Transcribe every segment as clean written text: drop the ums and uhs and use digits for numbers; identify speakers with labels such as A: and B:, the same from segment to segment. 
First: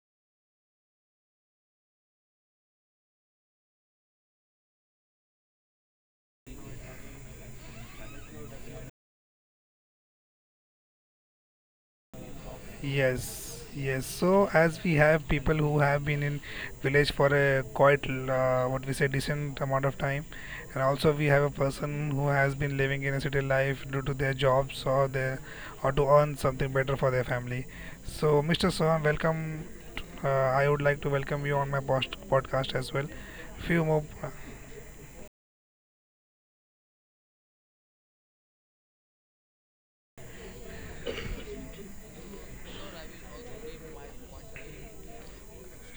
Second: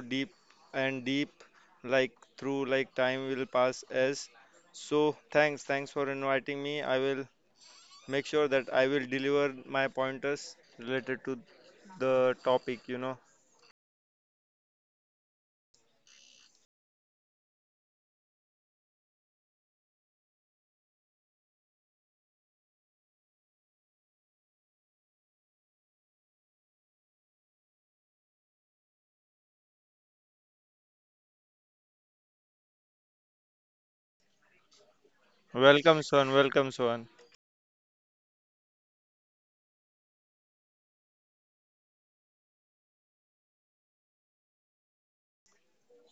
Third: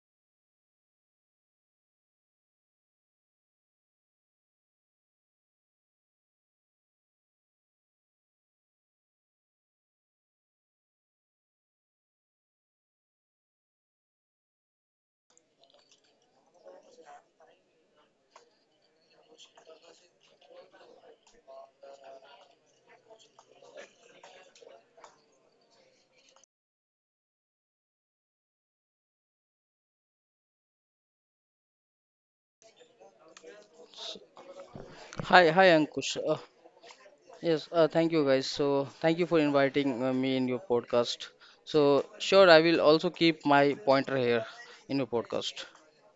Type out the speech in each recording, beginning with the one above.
A: deep and deep like through like time will pass as. So thanks for inviting me. I will make sure that I will deliver my pointers related to the topic, you know.
B: Yes, yes. So as we have people who have been in village for a quite what we say decent amount of time, and also we have a person who has been living in a city life due to their jobs or their or to earn something better for their family. So Mr. Sohan, welcome. I would like to welcome you on my podcast as well. Few more
C: Hi, hi,
A: Welcome
C: Ankush.
A: Sohan, welcome Sohan.
C: Yes, thank you guys. So, thank you for inviting me in your podcast. So, sure, I will also keep my pointer here in your podcast.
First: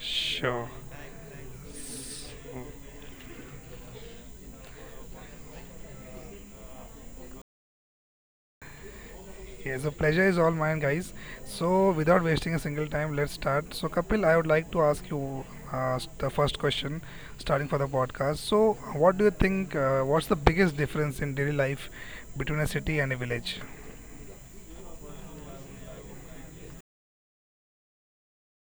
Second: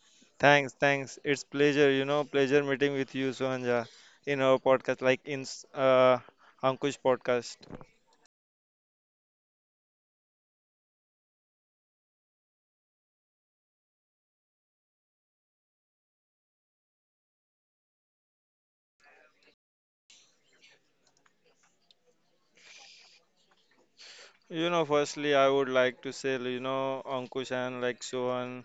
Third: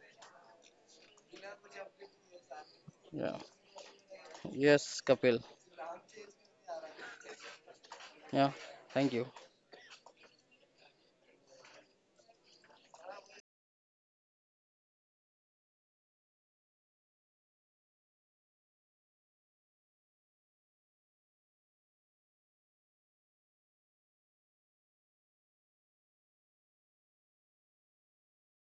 B: Sure. So,
A: Thanks. It's pleasure, you know, pleasure meeting with you,
C: Yeah.
A: Sohanja, in our
C: Yes,
A: podcast, like
C: Kapil.
A: Ankush podcast.
C: Yeah. Thank you.
B: yeah, so pleasure is all mine, guys. So without wasting a single time, let's start. So Kapil, I would like to ask you the first question, starting for the podcast. So what do you think? What's the biggest difference in daily life between a city and a village?
A: You know, firstly, I would like to say, you know, Ankush and like Sohan,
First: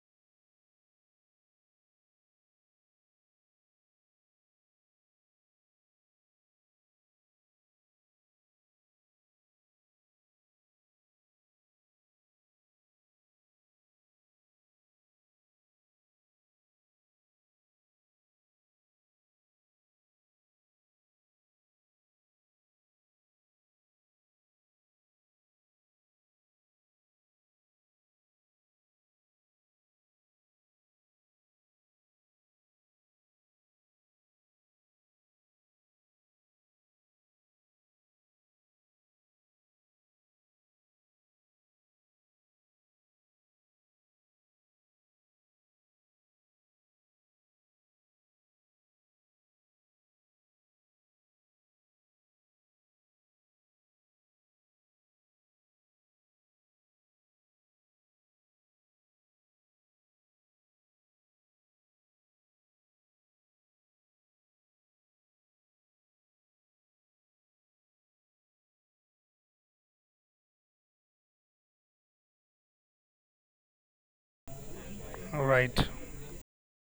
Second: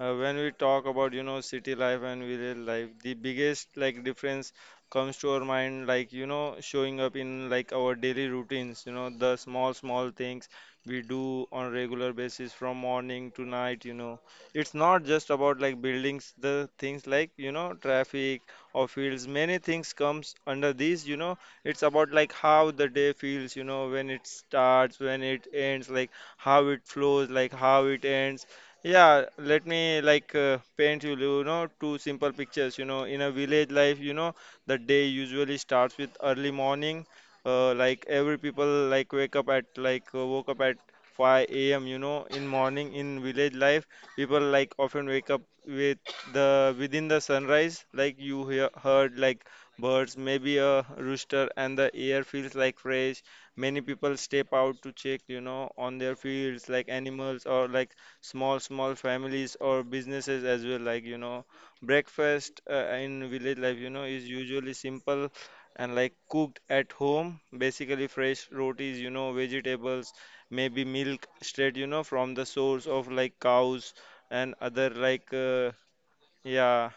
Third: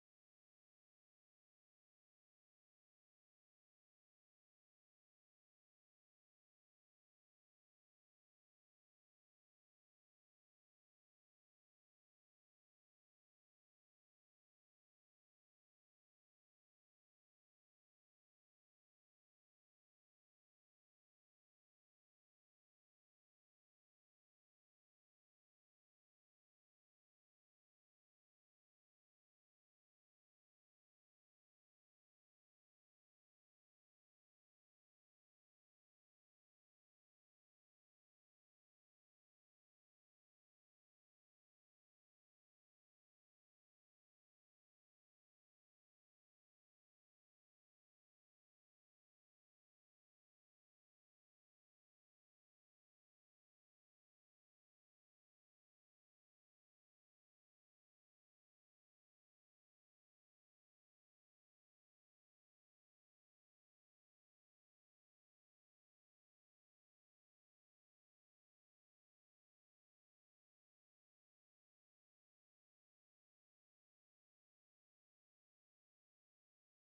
A: when we talk about, you know, city life and village life, the biggest like difference comes to our mind, like, you know, showing up in like our daily routines, you know, the small, small things we do on regular basis from morning to night, you know. It's not just about like buildings, the things like, you know, traffic or fields, many things comes under these, you know it's about like how the day feels, you know, when it starts, when it ends, like how it flows, like how it ends. Yeah, let me like paint you, you know, two simple pictures. You know, in a village life, you know, the day usually starts with early morning. Like every people like wake up at like woke up at 5 a.m. You know, in morning in village life, people like often wake up with the within the sunrise. Like you heard like birds, maybe a rooster, and the air feels like fresh. Many people step out to check, you know, on their fields, like animals or like small, small families or businesses as well. Like, you know, breakfast in village life, you know, is usually simple and like cooked at home. Basically, fresh rotis, you know, vegetables, maybe milk straight, you know, from the source of like cows and other like,
B: Right.
A: yeah.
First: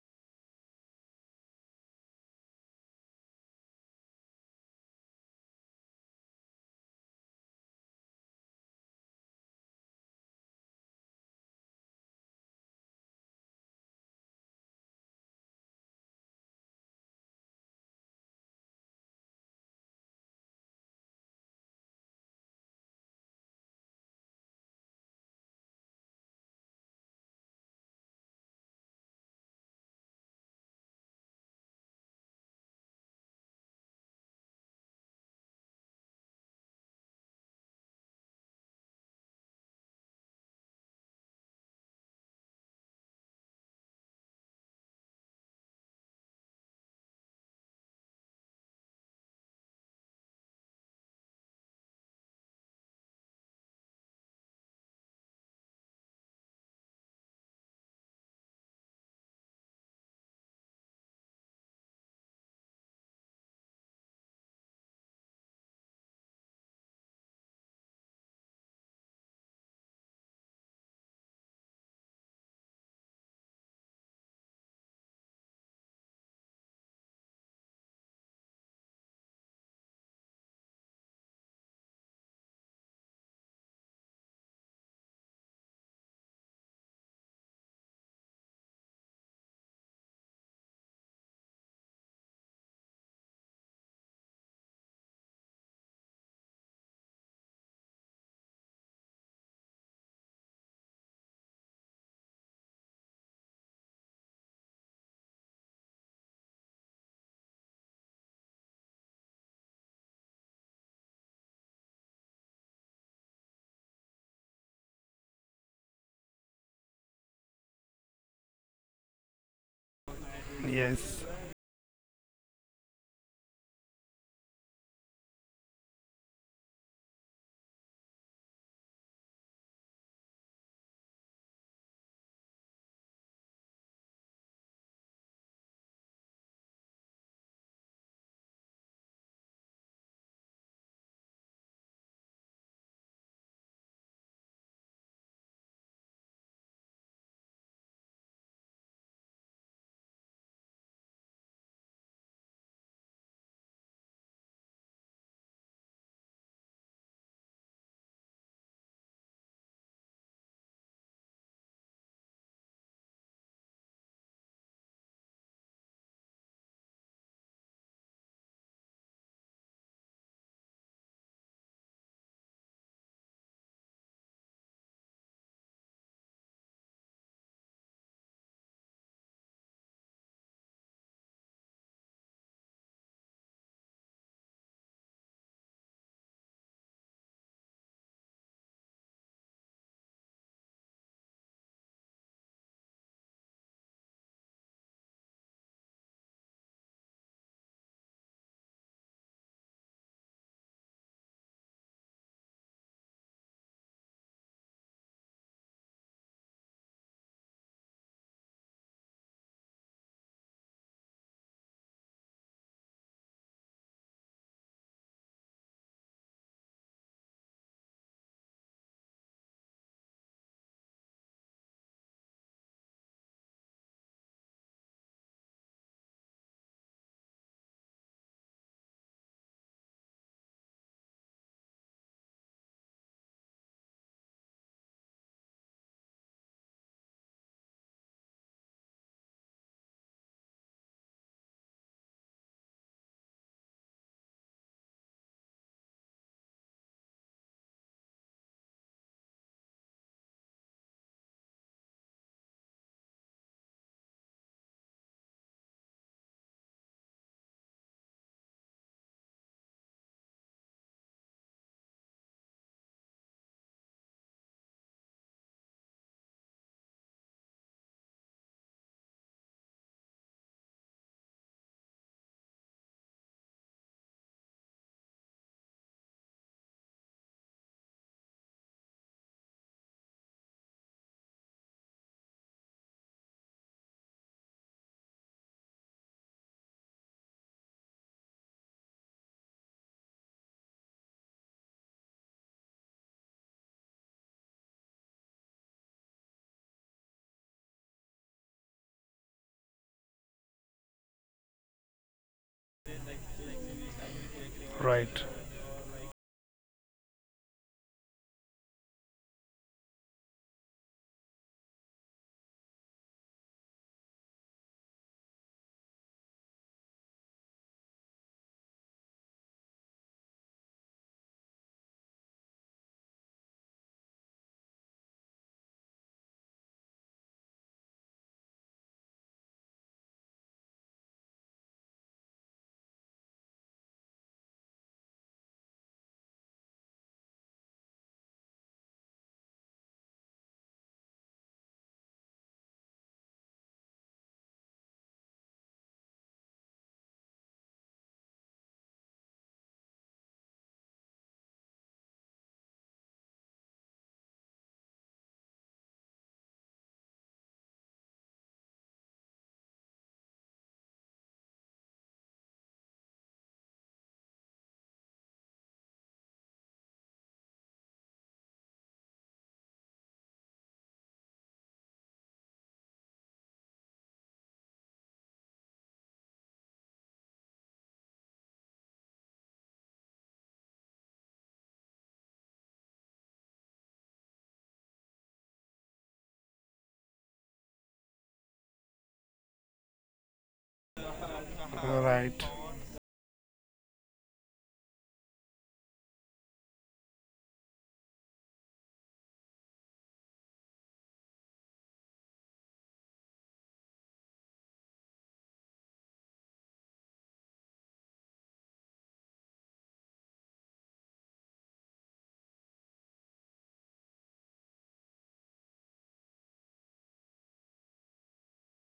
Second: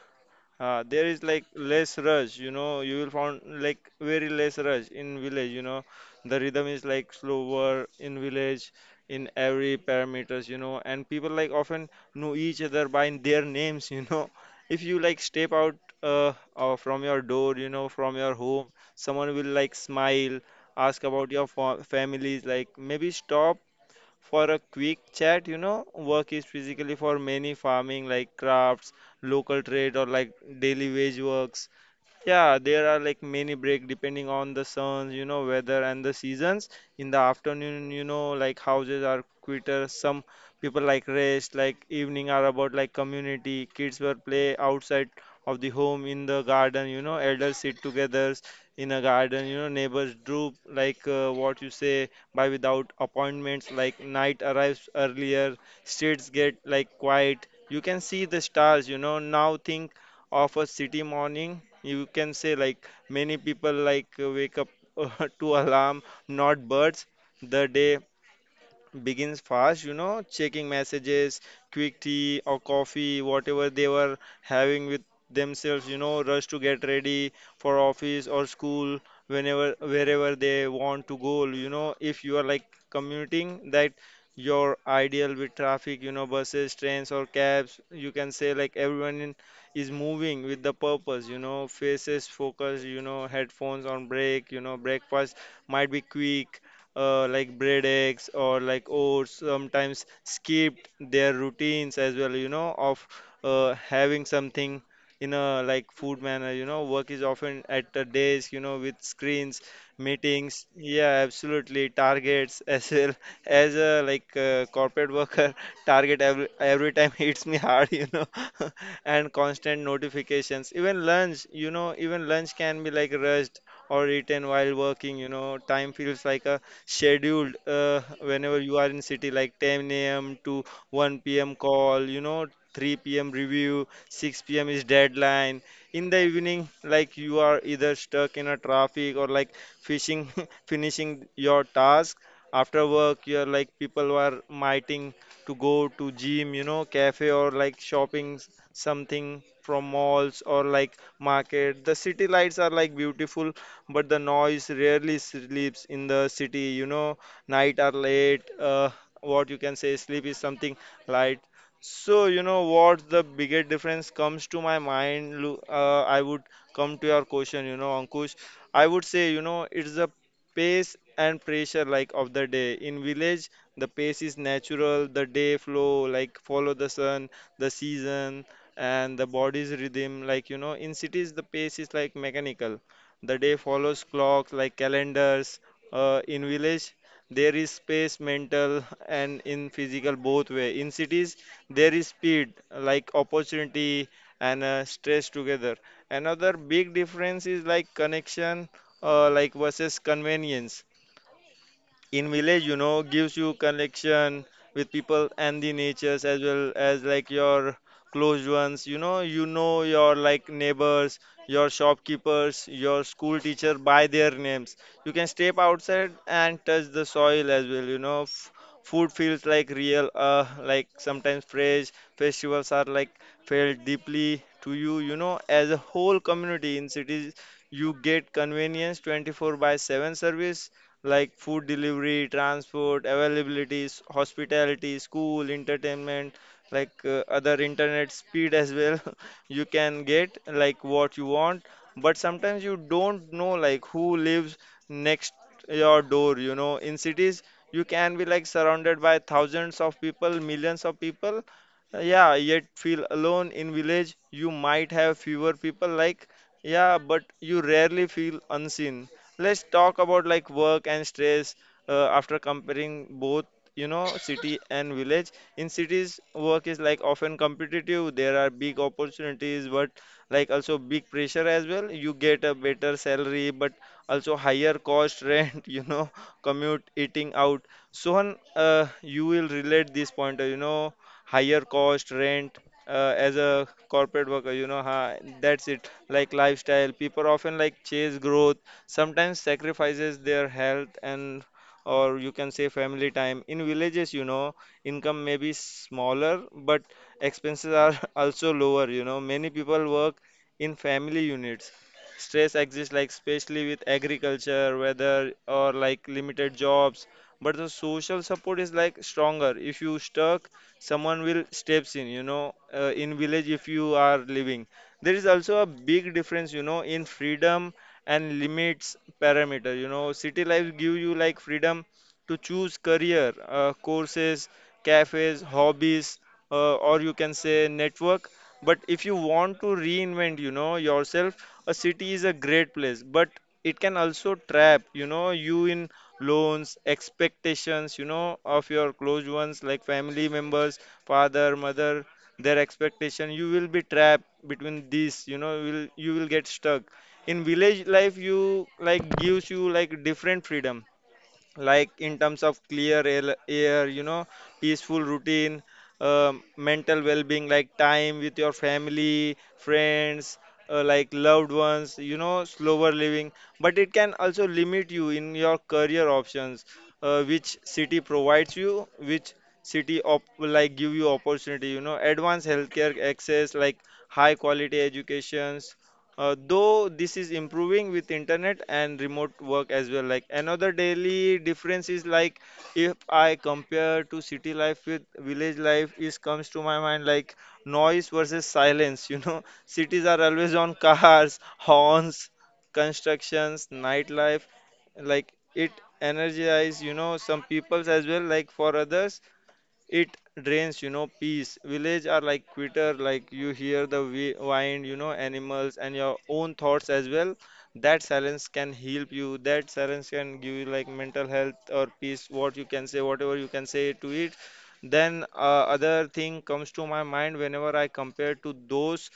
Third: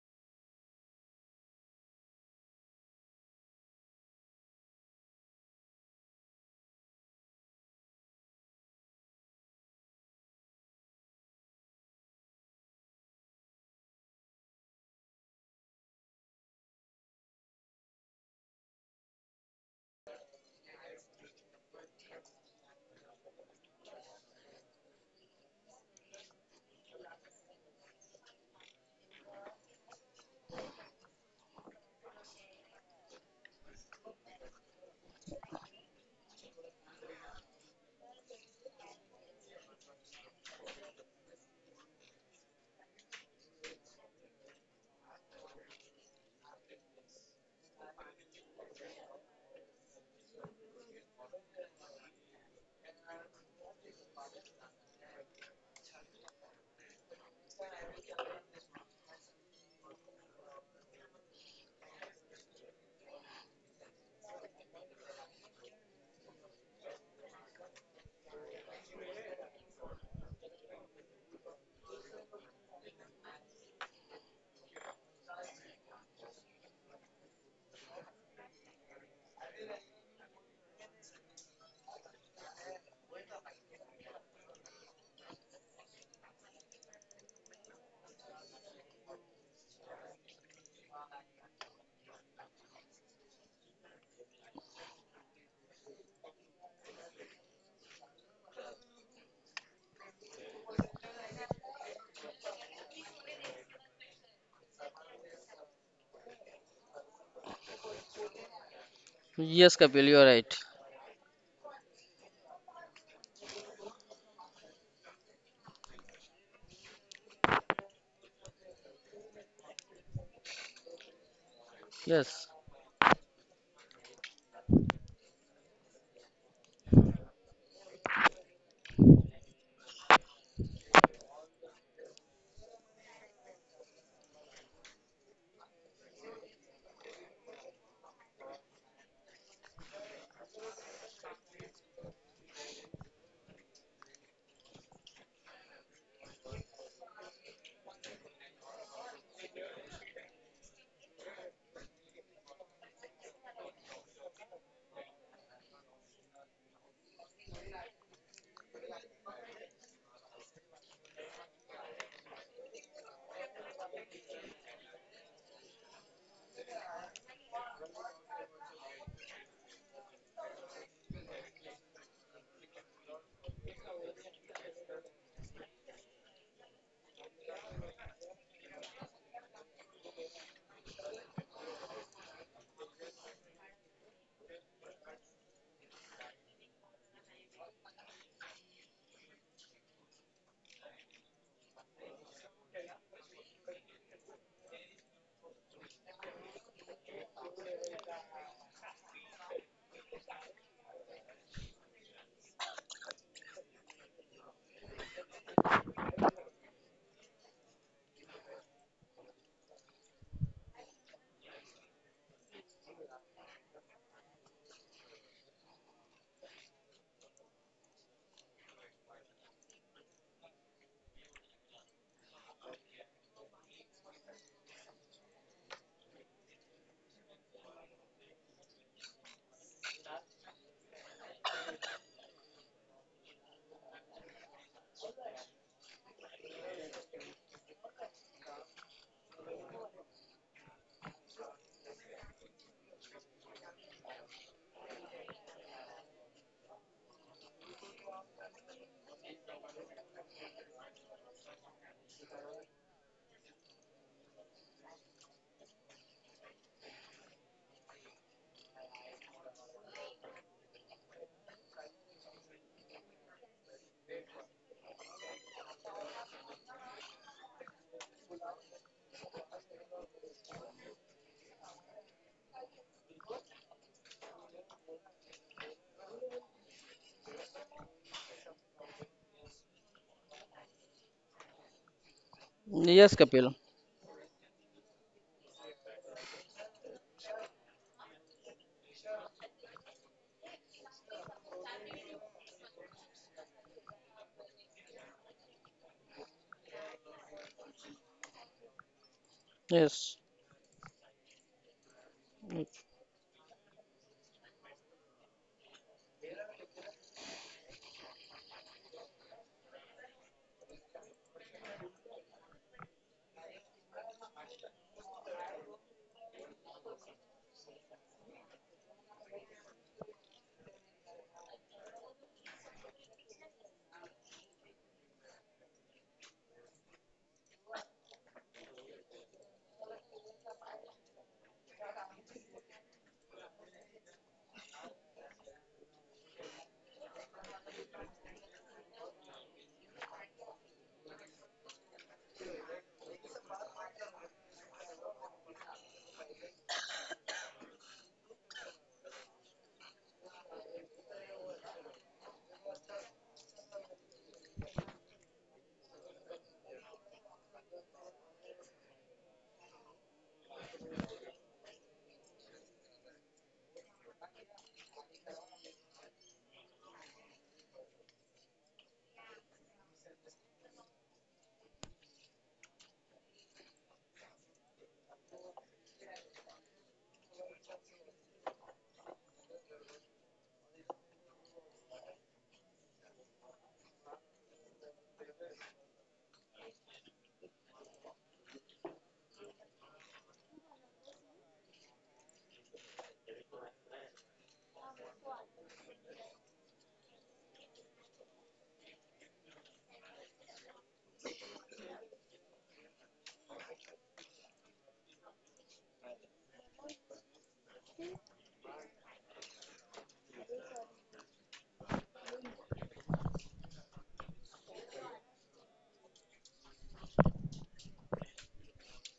A: There is like less rush, you know, you will find like very less rush in village, you know. The rhythm is like slower in village in every parameters, you know, and people like often know each other by their names, you know. If you like step out from your door, you know, from your home, someone will like smile, ask about your fa families, like maybe stop for a quick chat. You know, work is physically for many farming like crafts, local trade, or like daily wage works. Yeah, there are like many break depending on the suns, you know, weather and the seasons. In the afternoon, you know, like houses are quieter. Some people like rest, like evening are about like community. Kids were play outside of the home in the garden, you know, elders sit together in a garden, you know, neighbors droop like what you say by without appointments, like night arrives earlier, streets get like quiet. You can see the stars, you know, now think of a city morning you can say like many people like wake up to alarm not birds the day begins fast, you know, checking messages, quick tea or coffee, whatever they were having with themselves, you know, rush to get ready for office or school whenever wherever they want to go, you know, if you are like commuting that your ideal with traffic, you know, buses, trains or cabs, you can say like everyone in, is moving with the purpose, you know, faces focus, you know, headphones on break, you know, breakfast might be quick like bread eggs or like oats sometimes skipped their routines as well you know of having something in a like food manner you know work is often at a desk you know with screens
C: Yes, Kapil, you are right.
A: meetings yeah absolutely targets as well as a like corporate worker target every time hits me hard you know and constant notifications even
B: Yes.
A: lunch you know even
C: Yes.
A: lunch can be like rushed or eaten while working you know time feels like a scheduled whenever you are in city like 10 a.m. to 1 p.m. call, you know, 3 p.m. review, 6 p.m. is deadline. In the evening, like you are either stuck in a traffic or like fishing, finishing your task. After work, you're like people are mighting to go to gym, you know, cafe or like something from malls or like market. The city lights are like beautiful but the noise rarely sleeps in the city. You know, night are late. What you can say, sleep is something light. So you know what the biggest difference comes to my mind. I would come to your question. You know, Ankush, I would say you know it's the pace and pressure like of the day in village the pace is natural the day flow like follow the sun the season and the body's rhythm like you know in cities the pace is like mechanical the day follows clocks like calendars. In village, there is space, mental, and in physical both way. In cities, there is speed like opportunity and stress together. Another big difference is like connection, like versus convenience in village you know gives you connection with people and the natures as well as like your close ones you know your like neighbors your shopkeepers your school teacher by their names you can step outside and touch the soil as well you know food feels like real like sometimes fresh festivals are like felt deeply to you you know as a whole community in cities you get convenience 24 by 7 service like food delivery, transport, availabilities, hospitality, school, entertainment, like other internet speed as well. you can get like what you want, but sometimes you don't know like who lives next your door. You know, in cities you can be like surrounded by thousands of people, millions of people. Yeah, yet feel alone in village. You might have fewer people like, yeah, but you rarely feel unseen. Let's talk about like work and stress after comparing both, you know, city and village. In cities, work is like often competitive. There are big opportunities, but like also big pressure as well. You get a better salary, but also higher cost, rent, you know, commute, eating out. Sohan, you will relate this point, you know, higher cost, rent.
C: Yes,
A: As
C: Kapil.
A: a corporate worker, you know, ha, that's it. Like lifestyle, people often like chase growth sometimes sacrifices their health and or you can say family time in villages you know income may be smaller but expenses are also lower you know many people
C: Yes.
A: work in family units stress exists like especially with agriculture weather
B: Right.
A: or like limited jobs but the social support is like stronger if you stuck someone will steps in you know in village if you are living there is also a big difference you know in freedom and limits parameter you know city life give you like freedom to choose career courses cafes hobbies or you can say network but if you want to reinvent you know yourself a city is a great place but it can also trap you know you in loans expectations you know of your close ones like family members father mother their expectation you will be trapped between these you know you will get stuck in village life you like gives you like different freedom like in terms of clear air you know peaceful routine mental well-being like time with your family friends like loved ones you know slower living but it can also limit you in your career options which city provides you which like give you opportunity you know advanced healthcare access like high quality educations though this is improving with internet and remote work as well like another daily difference is like if I compare to city life with village life is comes to my mind like noise versus silence you know cities are always on cars horns
B: Right.
A: constructions nightlife like it energizes, you know some peoples as well like for others it drains you know peace village are like quitter like you hear the wind you know animals and your own thoughts as well that silence can heal you that silence can give you like mental health or peace what you can say whatever you can say to it then other thing comes to my mind whenever I compare to those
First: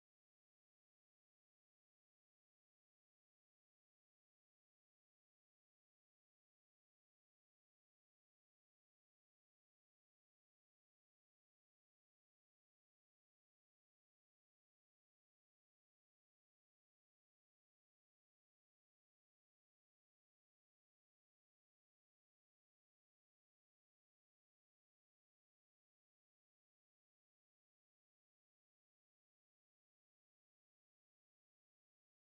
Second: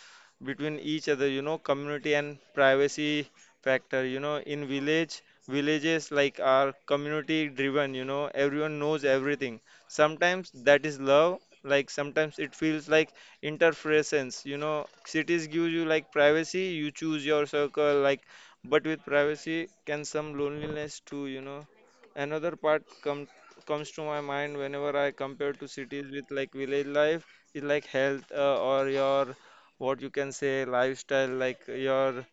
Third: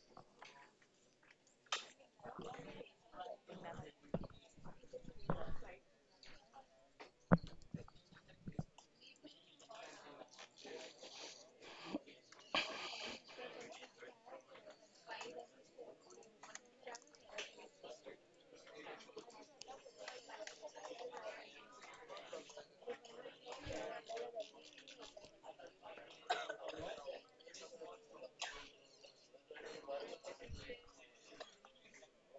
A: between each other you know community and privacy factor you know in village villages like are community driven you know everyone knows everything. Sometimes that is love, like sometimes it feels like interference. Cities give you like privacy, you choose your circle, like, but with privacy can some loneliness too. Another part comes to my mind whenever I compare to cities with like village life is like health, or your what you can say lifestyle, like your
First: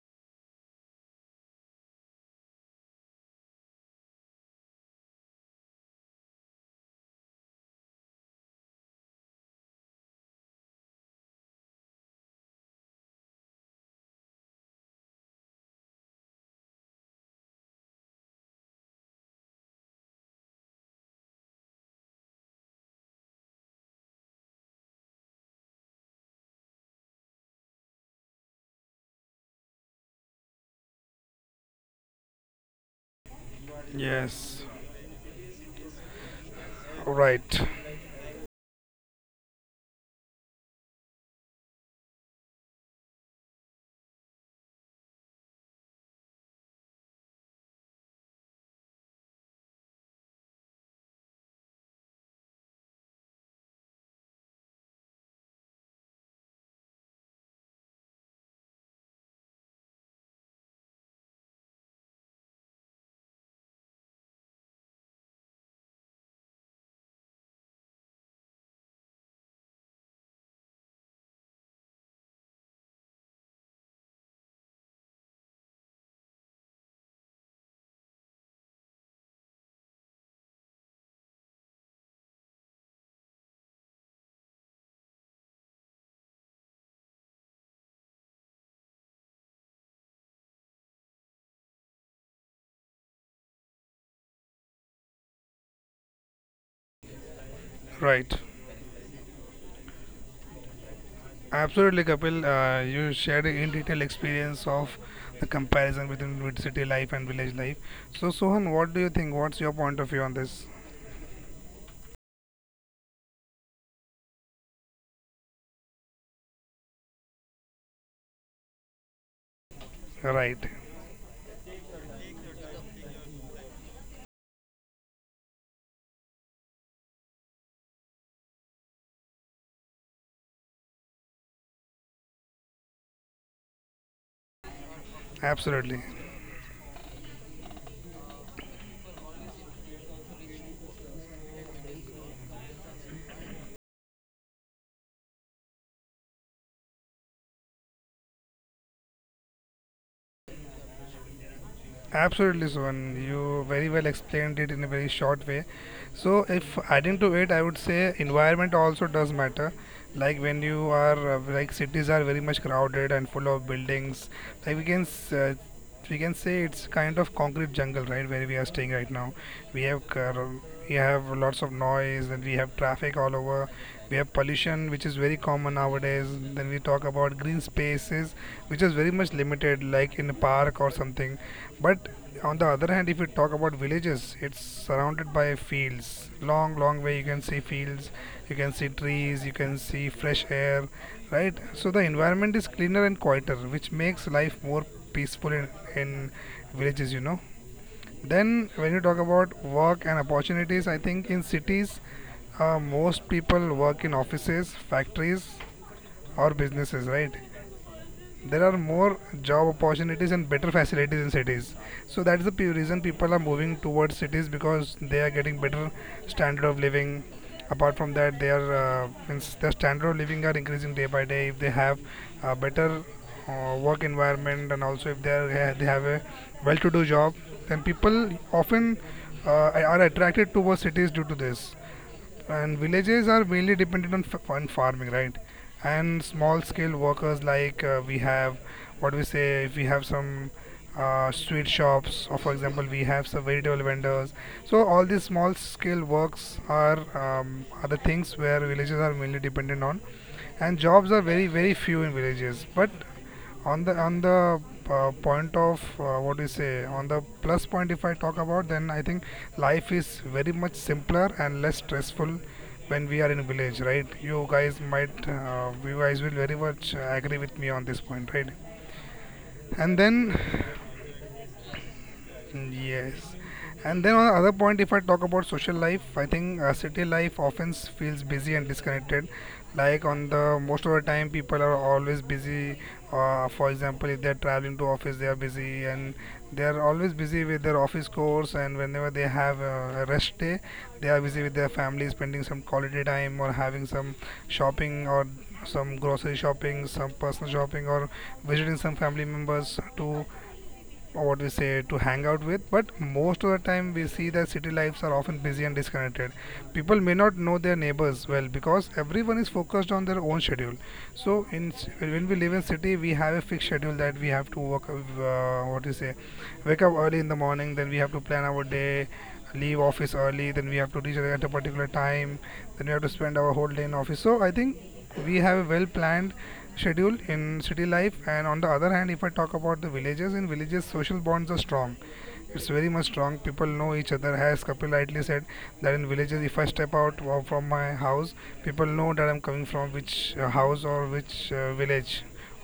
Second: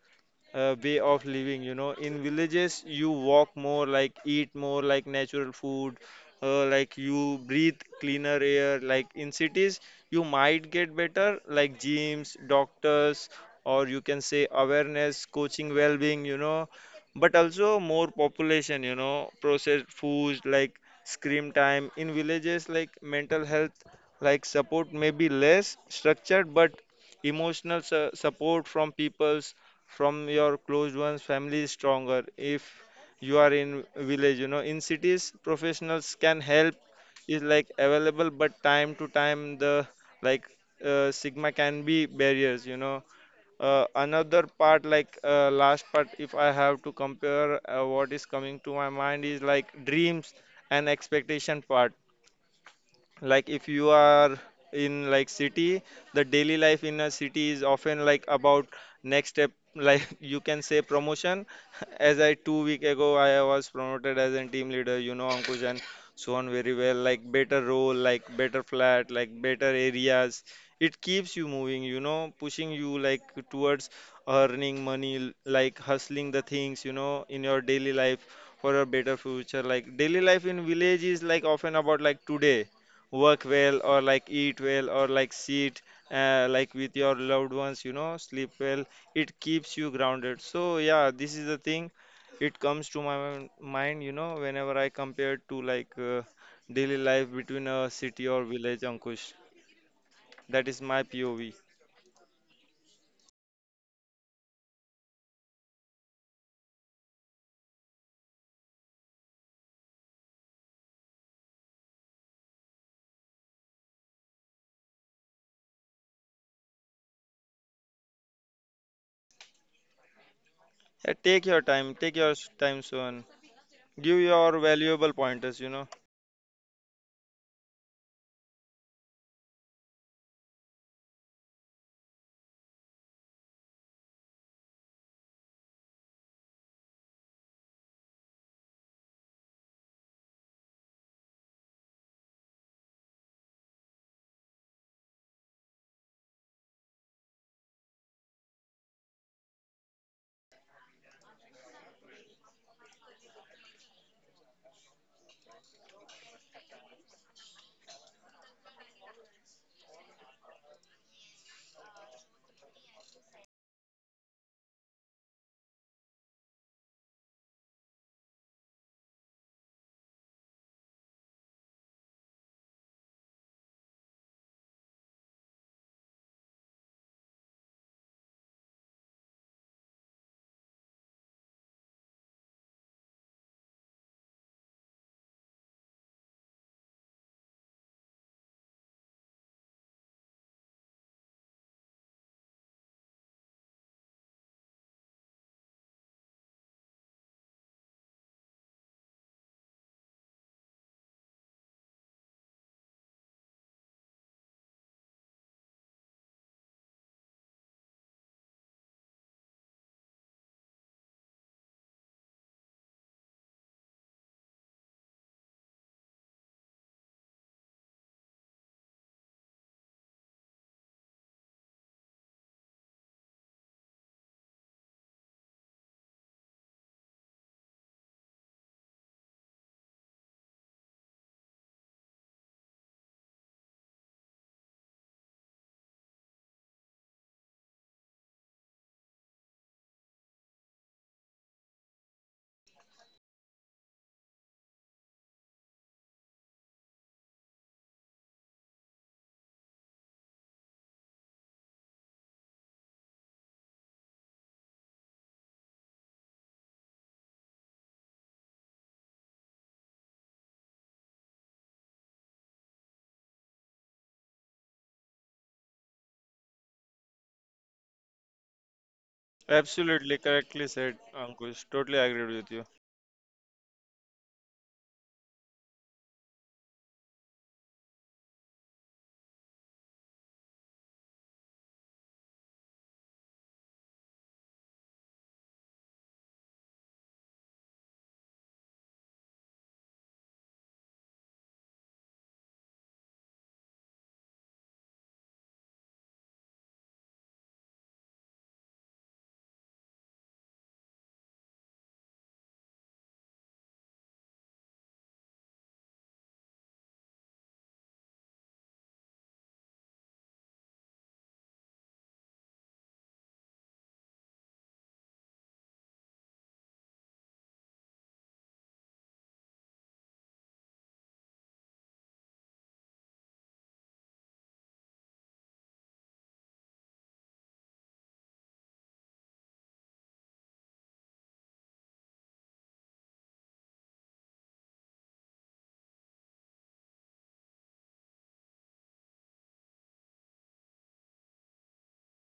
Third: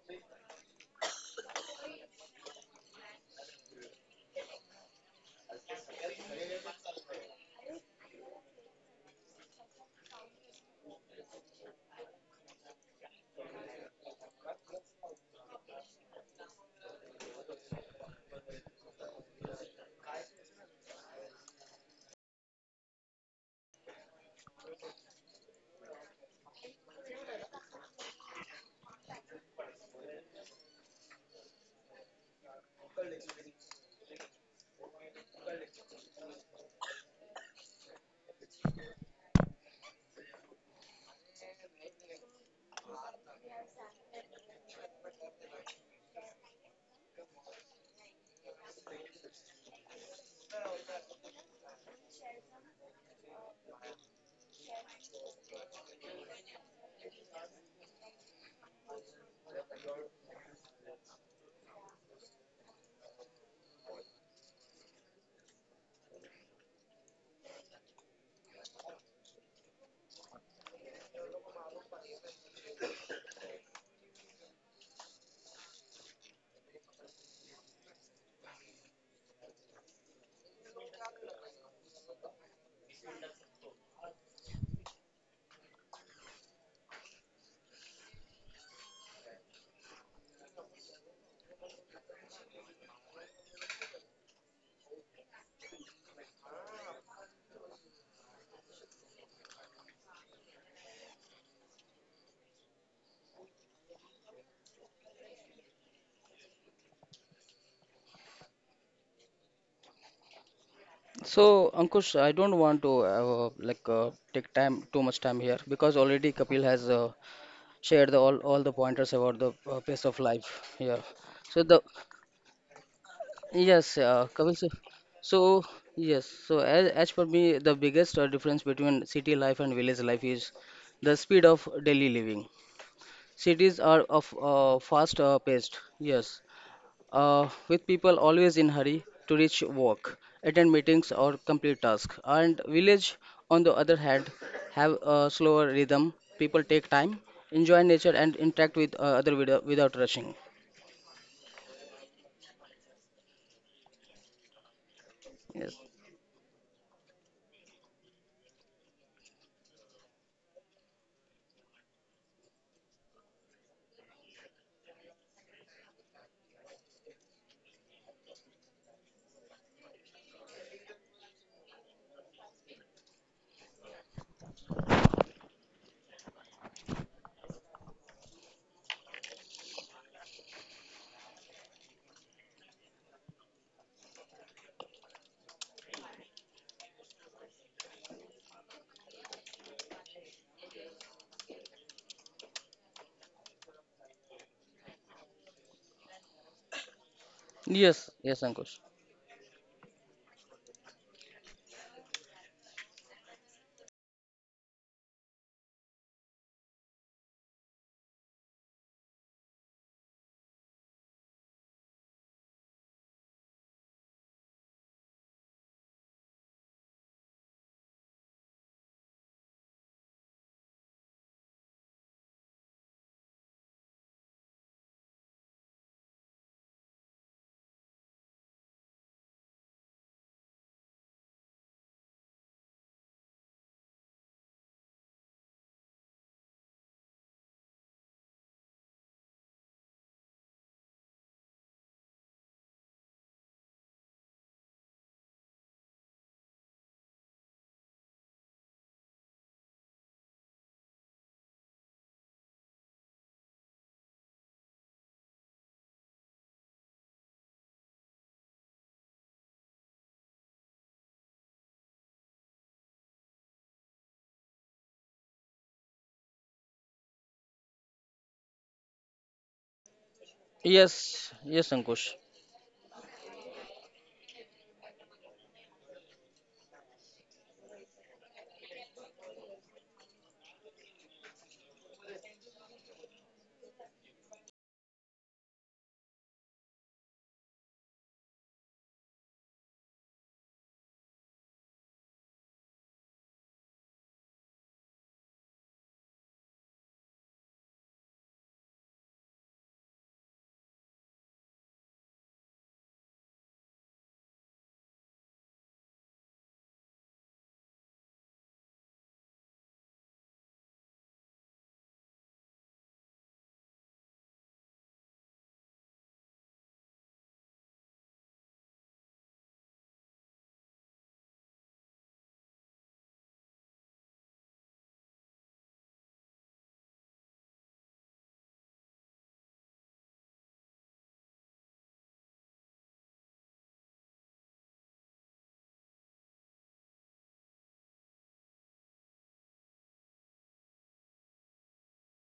A: way of living, you know, in villages you walk more, like eat more like natural food, like you breathe cleaner air. Like in cities you might get better like gyms, doctors, or you can say awareness coaching, well-being, you know, but also more population, you know, processed foods, like screen time. In villages like mental health, like support may be less structured, but emotional support from people's, from your closed ones, family, is stronger if you are in village, you know,
B: Yes.
A: in cities professionals can help is
B: Right.
A: like available. But time to time the like sigma can be barriers, you know. Another part, like last part, if I have to compare, what is coming to my mind is like dreams and expectation part, like if you are in like city, the daily life in a city is often like about next step, like you can say promotion, as I 2 week ago I was promoted as a team leader, you know, Ankush and Swan, very well, like better role, like better flat, like better areas. It keeps you moving, you know, pushing you like towards earning money, like hustling the things, you know, in your daily life for a better future. Like daily life in village is like often about like today, work well or like eat well or like sit, like with your loved ones, you know, sleep well. It keeps you grounded. So yeah, this is the thing, it comes to my mind, you know, whenever I compare to like daily life between a city
B: Right.
A: or village, Ankush, that is my POV.
B: Absolutely, Kapil. You shared a in detail experience of the comparison between mid city life and village life. So, Sohan, what do you think? What's your point of view on this?
C: So, Ankush, I don't want to take time too much time here because already Kapil has shared all the pointers about the pace of
B: Right.
C: life here.
A: Yeah, take
C: So
A: your
C: the
A: time, take your time soon,
C: Yes,
A: give
C: Kapil.
A: your
C: So,
A: valuable
C: so
A: pointers, you know.
C: yes. So, as per me, the biggest difference between city life and village life is the speed of daily living. Cities are of fast paced.
B: Absolutely.
C: Yes, with people always in hurry to reach work, attend meetings or complete tasks. And village, on the other hand, have a slower rhythm. People take time, enjoy nature, and interact with other without rushing.
B: Absolutely, Suvan. You very well explained it in a very short way.
C: Yes.
B: So, if adding to it, I would say environment also does matter. Like when you are like cities are very much crowded and full of buildings. Like we can s- uh, we can say it's kind of concrete jungle, right? Where we are staying right now, we have car- we have lots of noise, and we have traffic all over. We have pollution, which is very common nowadays. Then we talk about green spaces, which is very much limited, like in a park or something, but on the other hand, if you talk about villages, it's surrounded by fields. Long, long way you can see fields, you can see trees, you can see fresh air, right? So the environment is cleaner and quieter, which makes life more peaceful in villages, you know.
C: Yes.
B: Then,
C: Yes,
B: when you talk
C: Ankush.
B: about work and opportunities, I think in cities, most people work in offices, factories, or businesses, right? There are more job opportunities and better facilities in cities, so that's the reason people are moving towards cities, because they are getting better standard of living. Apart from that, their means their standard of living are increasing day by day if they have a better work environment, and also if they have a well to do job, then people often uh, are attracted towards cities due to this. And villages are mainly dependent on farming, right? And small scale workers like we have, what we say, if we have some street shops, or for example, we have some vegetable vendors. So all these small scale works are the things where villages are mainly dependent on, and jobs are very very few in villages. But on the point of what do you say, on the plus point, if I talk about, then I think life is very much simpler and less stressful when we are in village, right? You guys will very much agree with me on this point, right? And then
A: Absolutely correctly said,
C: Yes.
A: Ankush,
C: Yes,
A: totally
C: Ankush.
A: agreed with you.
B: Yes. And then on the other point, if I talk about social life, I think city life often feels busy and disconnected. Like on the most of the time, people are always busy. For example, if they're traveling to office, they are busy, and they are always busy with their office course. And whenever they have a rest day, they are busy with their family, spending some quality time or having some shopping, or some grocery shopping, some personal shopping, or visiting some family members to or what we say to hang out with. But most of the time we see that city lives are often busy and disconnected. People may not know their neighbors well because everyone is focused on their own schedule. So when we live in city, we have a fixed schedule, that we have to work, what we say, wake up early in the morning, then we have to plan our day, leave office early, then we have to reach at a particular time, then we have to spend our whole day in office. So I think we have a well planned schedule in city life. And on the other hand, if I talk about the villages, in villages social bonds are strong. It's very much strong. People know each other, as Kapil rightly said, that in villages if I step from my house, people know that I'm coming from which house or which village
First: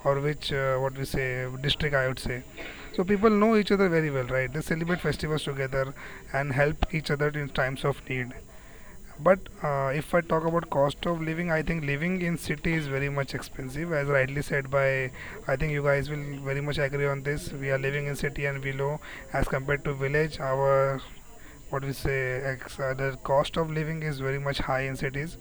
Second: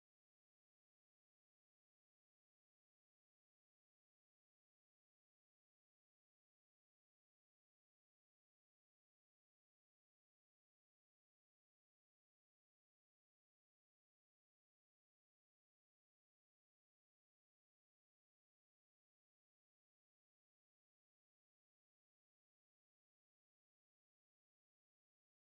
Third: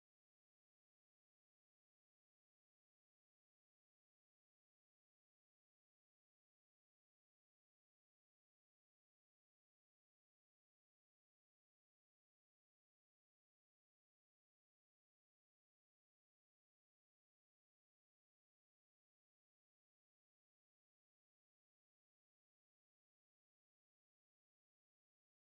B: or which what we say district, I would say. So people know each other very well, right? They celebrate festivals together and help each other in times of need. But if I talk about cost of living, I think living in city is very much expensive, as rightly said by. I think you guys will very much agree on this. We are living in city and below, as compared to village. Our what we say, the cost of living is very much high in cities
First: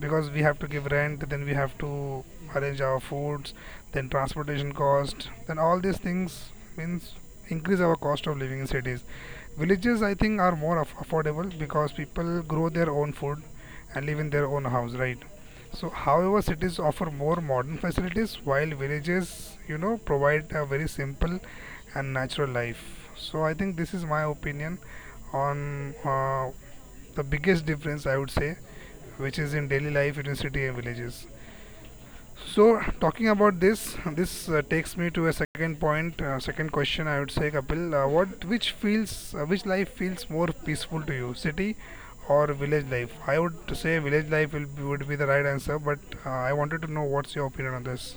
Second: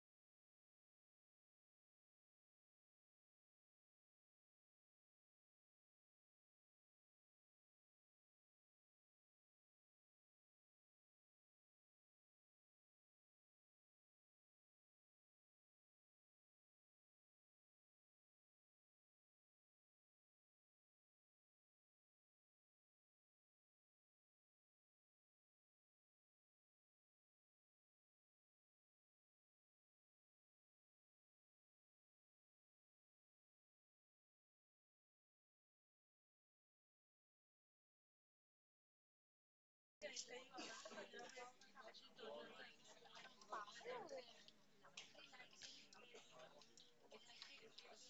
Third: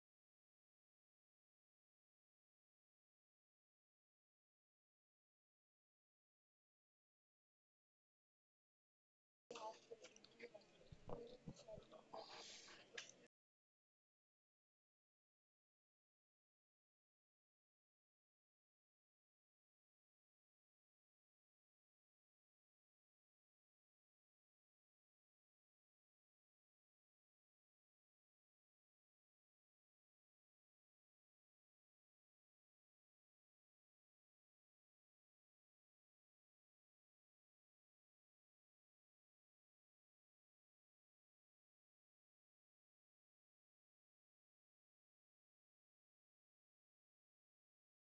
B: because we have to give rent, then we have to arrange our foods, then transportation cost, then all these things means increase our cost of living in cities. Villages, I think, are more affordable because people grow their own food and live in their own house, right? So however, cities offer more modern facilities, while villages, you know, provide a very simple and natural life. So I think this is my opinion on the biggest difference, I would say, which is in daily life in city and villages. So talking about this, this takes me to a second point, second question. I would say, Kapil, which life feels more peaceful to you, city or village life? I would say village life would be the right answer, but I wanted to know what's your opinion on this.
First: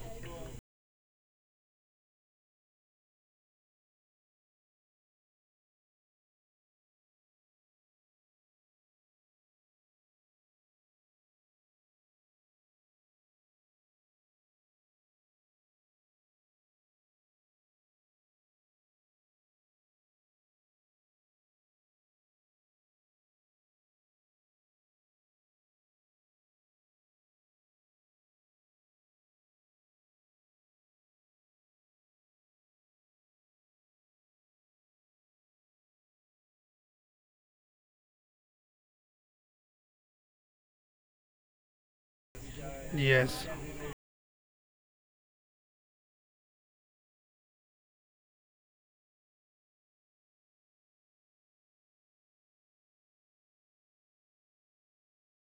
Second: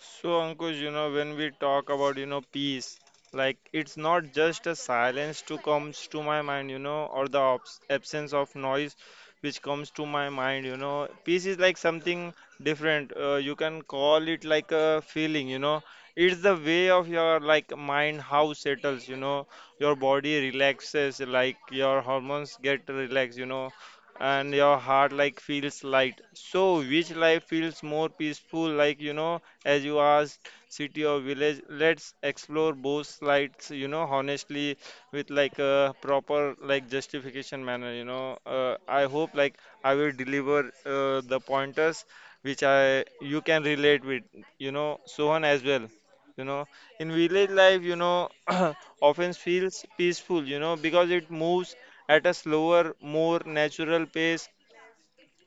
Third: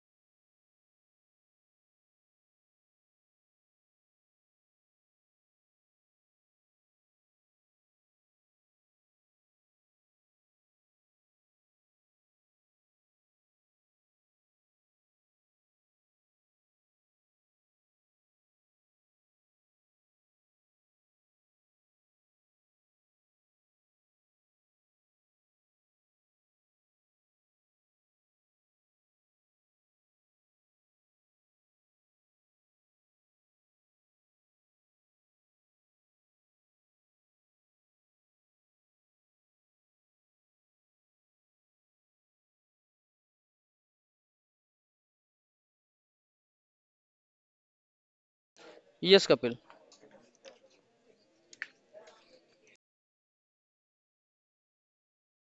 A: So, Ankush, you know, when we talk about, you know, peace, like it's not just a silence to comes to my mind, you know, or the obs absence of noise which comes to my mind, you know. Peace is like something different. You can call it like a feeling, you know. It's the way of your like mind how settles, you know. Your body relaxes, like your hormones get relaxed, you know, and your heart like feels light. So, which life feels more peaceful, like, you know? As you asked, city or village, let's explore both sides, you know, honestly, with like a proper like justification manner, you know. I hope like I will deliver the pointers which I
B: Yes,
A: you can relate with, you know, Sohan as well, you know, in village life, you know,
C: Yes,
A: often
C: Kapil.
A: feels peaceful, you know, because it moves at a slower, more natural pace.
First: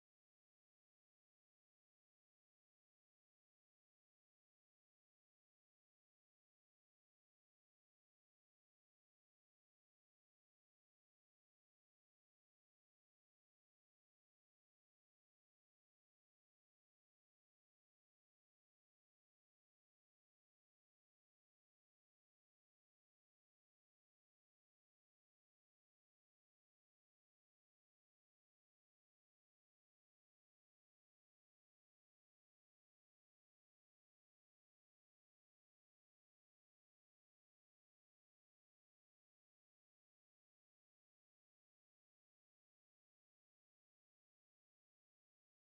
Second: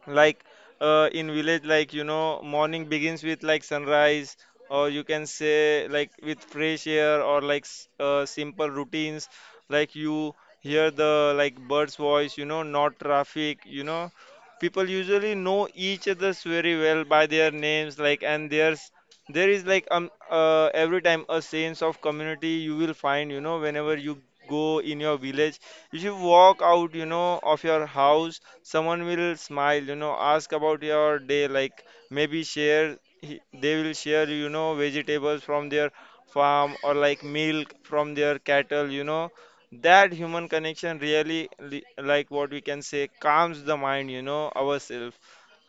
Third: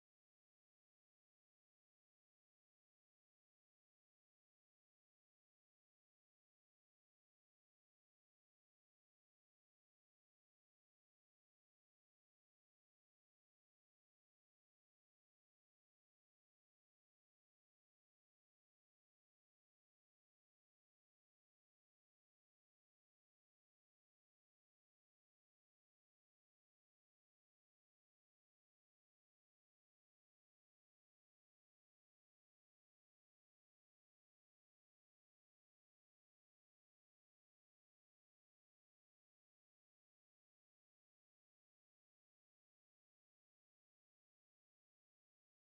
A: Like in village, like, you know, morning begins with like sunrise, or you can say like with fresh air, or like simple routines, like you hear the like bird's voice, you know, not traffic, you know. People usually know each other's very well by their names, like, and there is like every time a sense of community you will find, you know, whenever you go in your village. If you walk out, you know, of your house, someone will smile, you know, ask about your day, like maybe share, they will share, you know, vegetables from their farm or like milk from their cattle, you know. That human connection really, like what we can say, calms the mind, you know, ourselves,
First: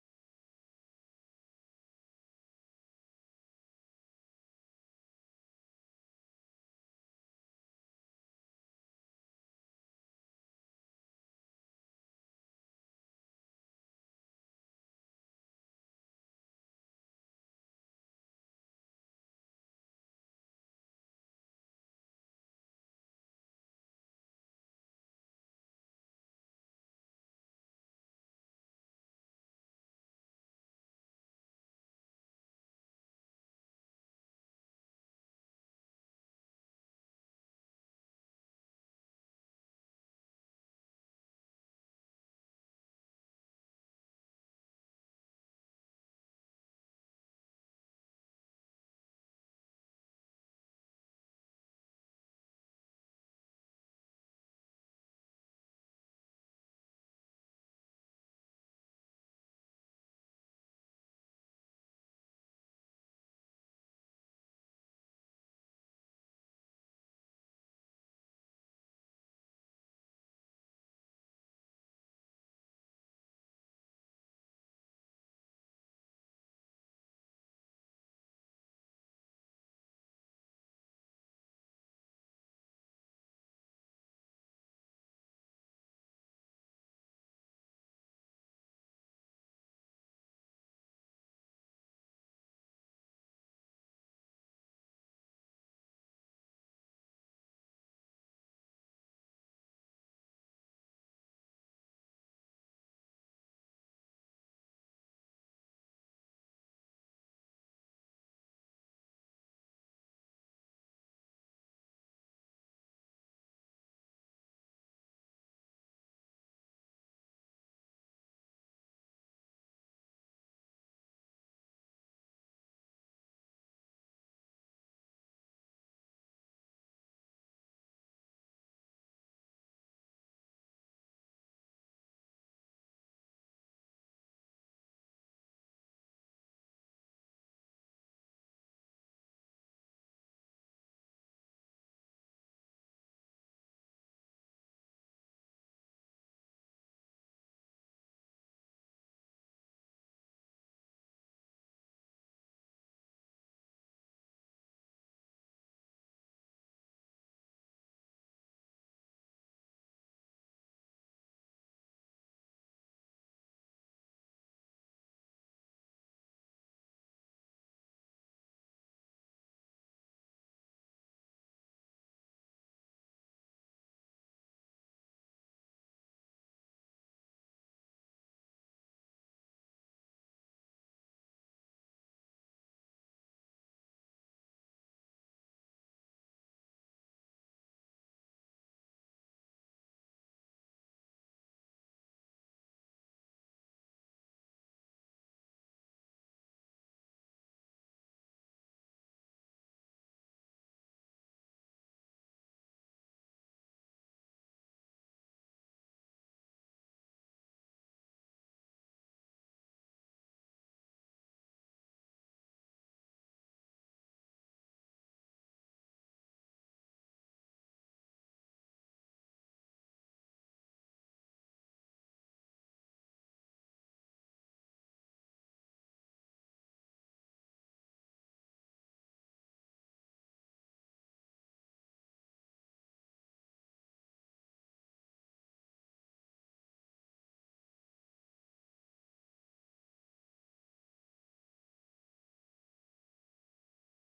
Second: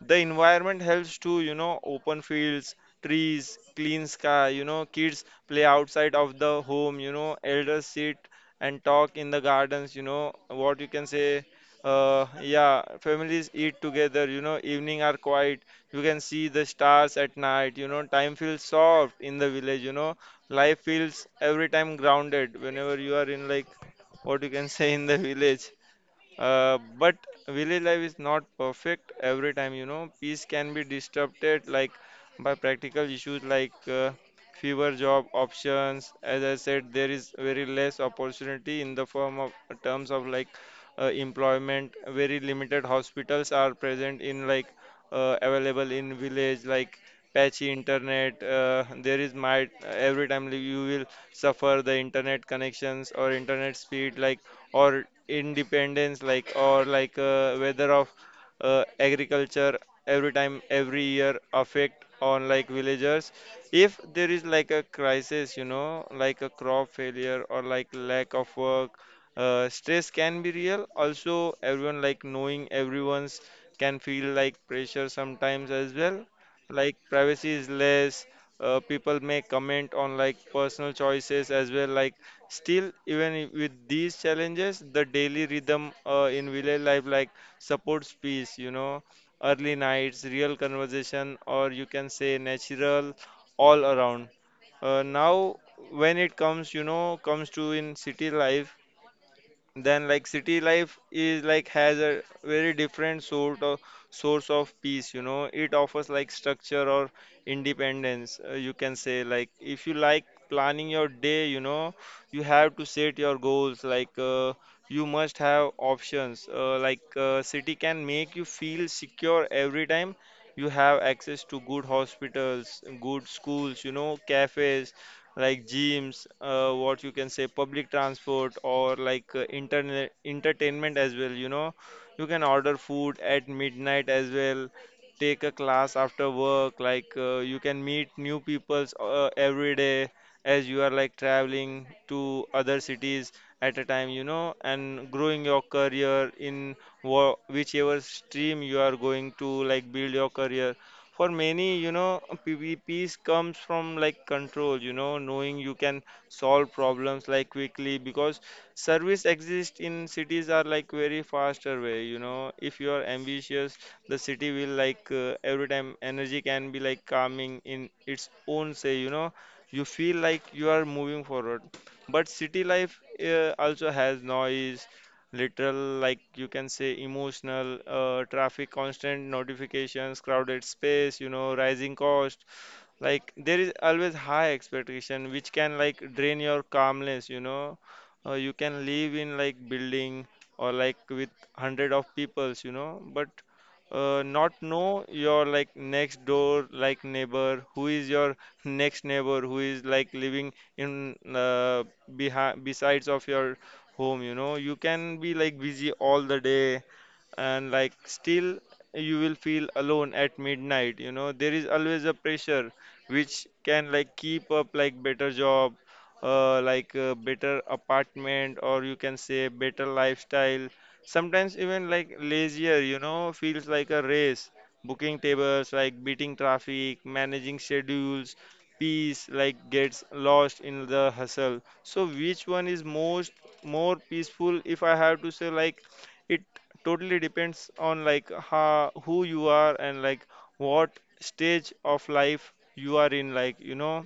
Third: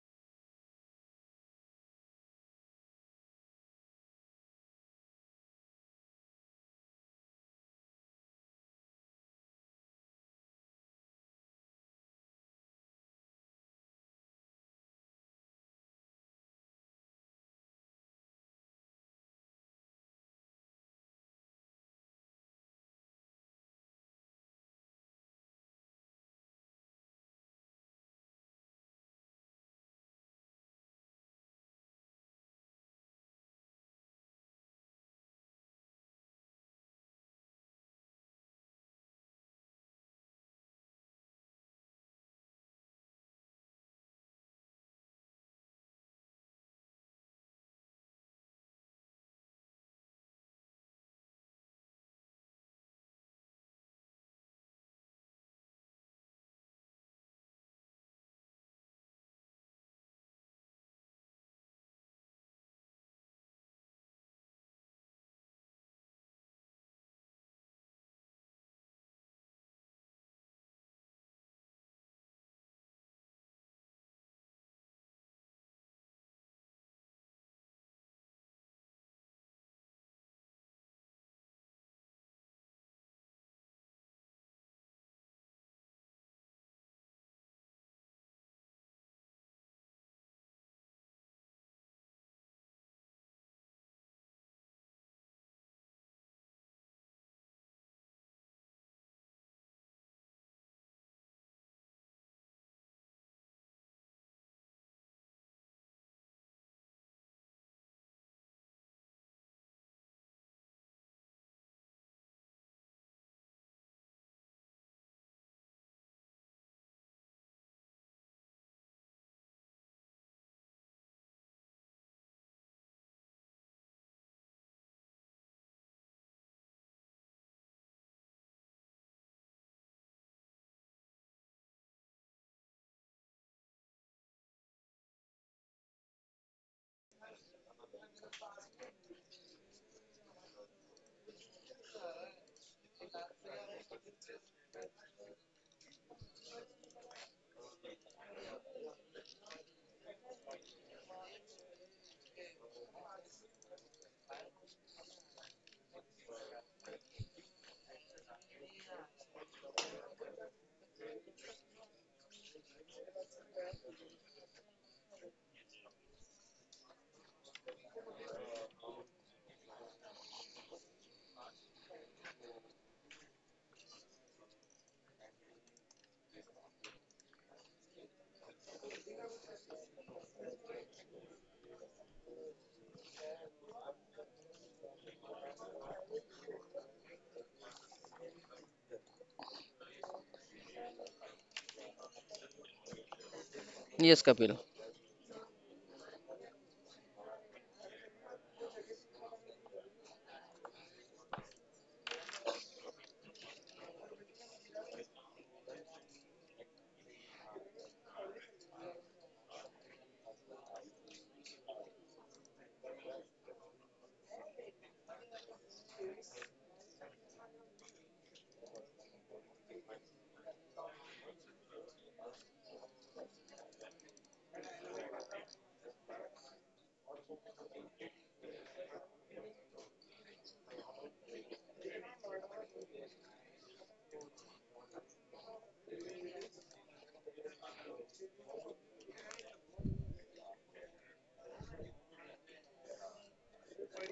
A: the environment helps to, you know, open fields, trees, clean sky, you know, kids play outside of the home, you know, elders sit and talk in the gardens, you know, what you can say, yeah, families eat together, you know, evening are quiet, you can see the stars at night, you know, time feels soft in the village, you know, life feels every time grounded whenever you are in like what you can say in the village. But village life is not perfect every time, you know. Peace can be disrupted, like by practical issues, like fewer job options. As I said, there is very less opportunity in the form of terms of like employment. Very limited hospitals are present in like available in village, like patchy internet. There is might every time you will suffer the internet connections or internet speed, like or independence like or like whether of agriculture every time every year affect on like villagers. If there is like a crisis, you know, like a crop failure or like lack of work, stress can be real. Also everyone like knowing everyone's can feel like pressure sometimes as well, like privacy is less. People may comment on like personal choices as well, like still, even with these challenges, the daily rhythm in village life, like supports peace, you know, early nights, real conversation, or you can say natural all around. Now, when it comes, you know, comes to in city life, then like city life is like has a very different sort of source of peace, you know, it offers like structure or independence. You can say like if you like planning your day, you know, you have to set your goals, like you must have options, like city can make you feel secure every time. You have access to good hospitals, good schools, you know, cafes, like gyms, what you can say, public transport, or like internet entertainment as well. You know, you can order food at midnight as well. Take a class after work. Like you can meet new peoples every day as you are like traveling to other cities at a time. You know, and growing your career in whichever stream you are going to like build your career for many, you know, PV peace comes from like control, you know, knowing you can solve problems like quickly because service exists in cities are like very faster way, you know. If you are ambitious, the city will like every time energy can be like calming in its own say, you know. You feel like you are moving forward, but city life also has noise, little, like you can say emotional, traffic, constant notifications, crowded space, you know, rising cost, like there is always high expectation which can like drain your calmness, you know. You can live in like building or like with hundred of peoples, you know, but
C: Yes,
A: not
C: Kapil.
A: know your like next door like neighbor who is your next neighbor who is like living in behind besides of your home. You know, you can be like busy all the day and like still you will feel alone at midnight. You know, there is always a pressure which can like keep up like better job, like better apartment, or you can say better lifestyle, sometimes even like lazier. You know, feels like a race, booking tables, like beating traffic, managing schedules, peace like gets lost in the hustle. So which one is most more peaceful, if I have to say, like it totally depends on like how, who you are and like what stage of life you are in, like, you know,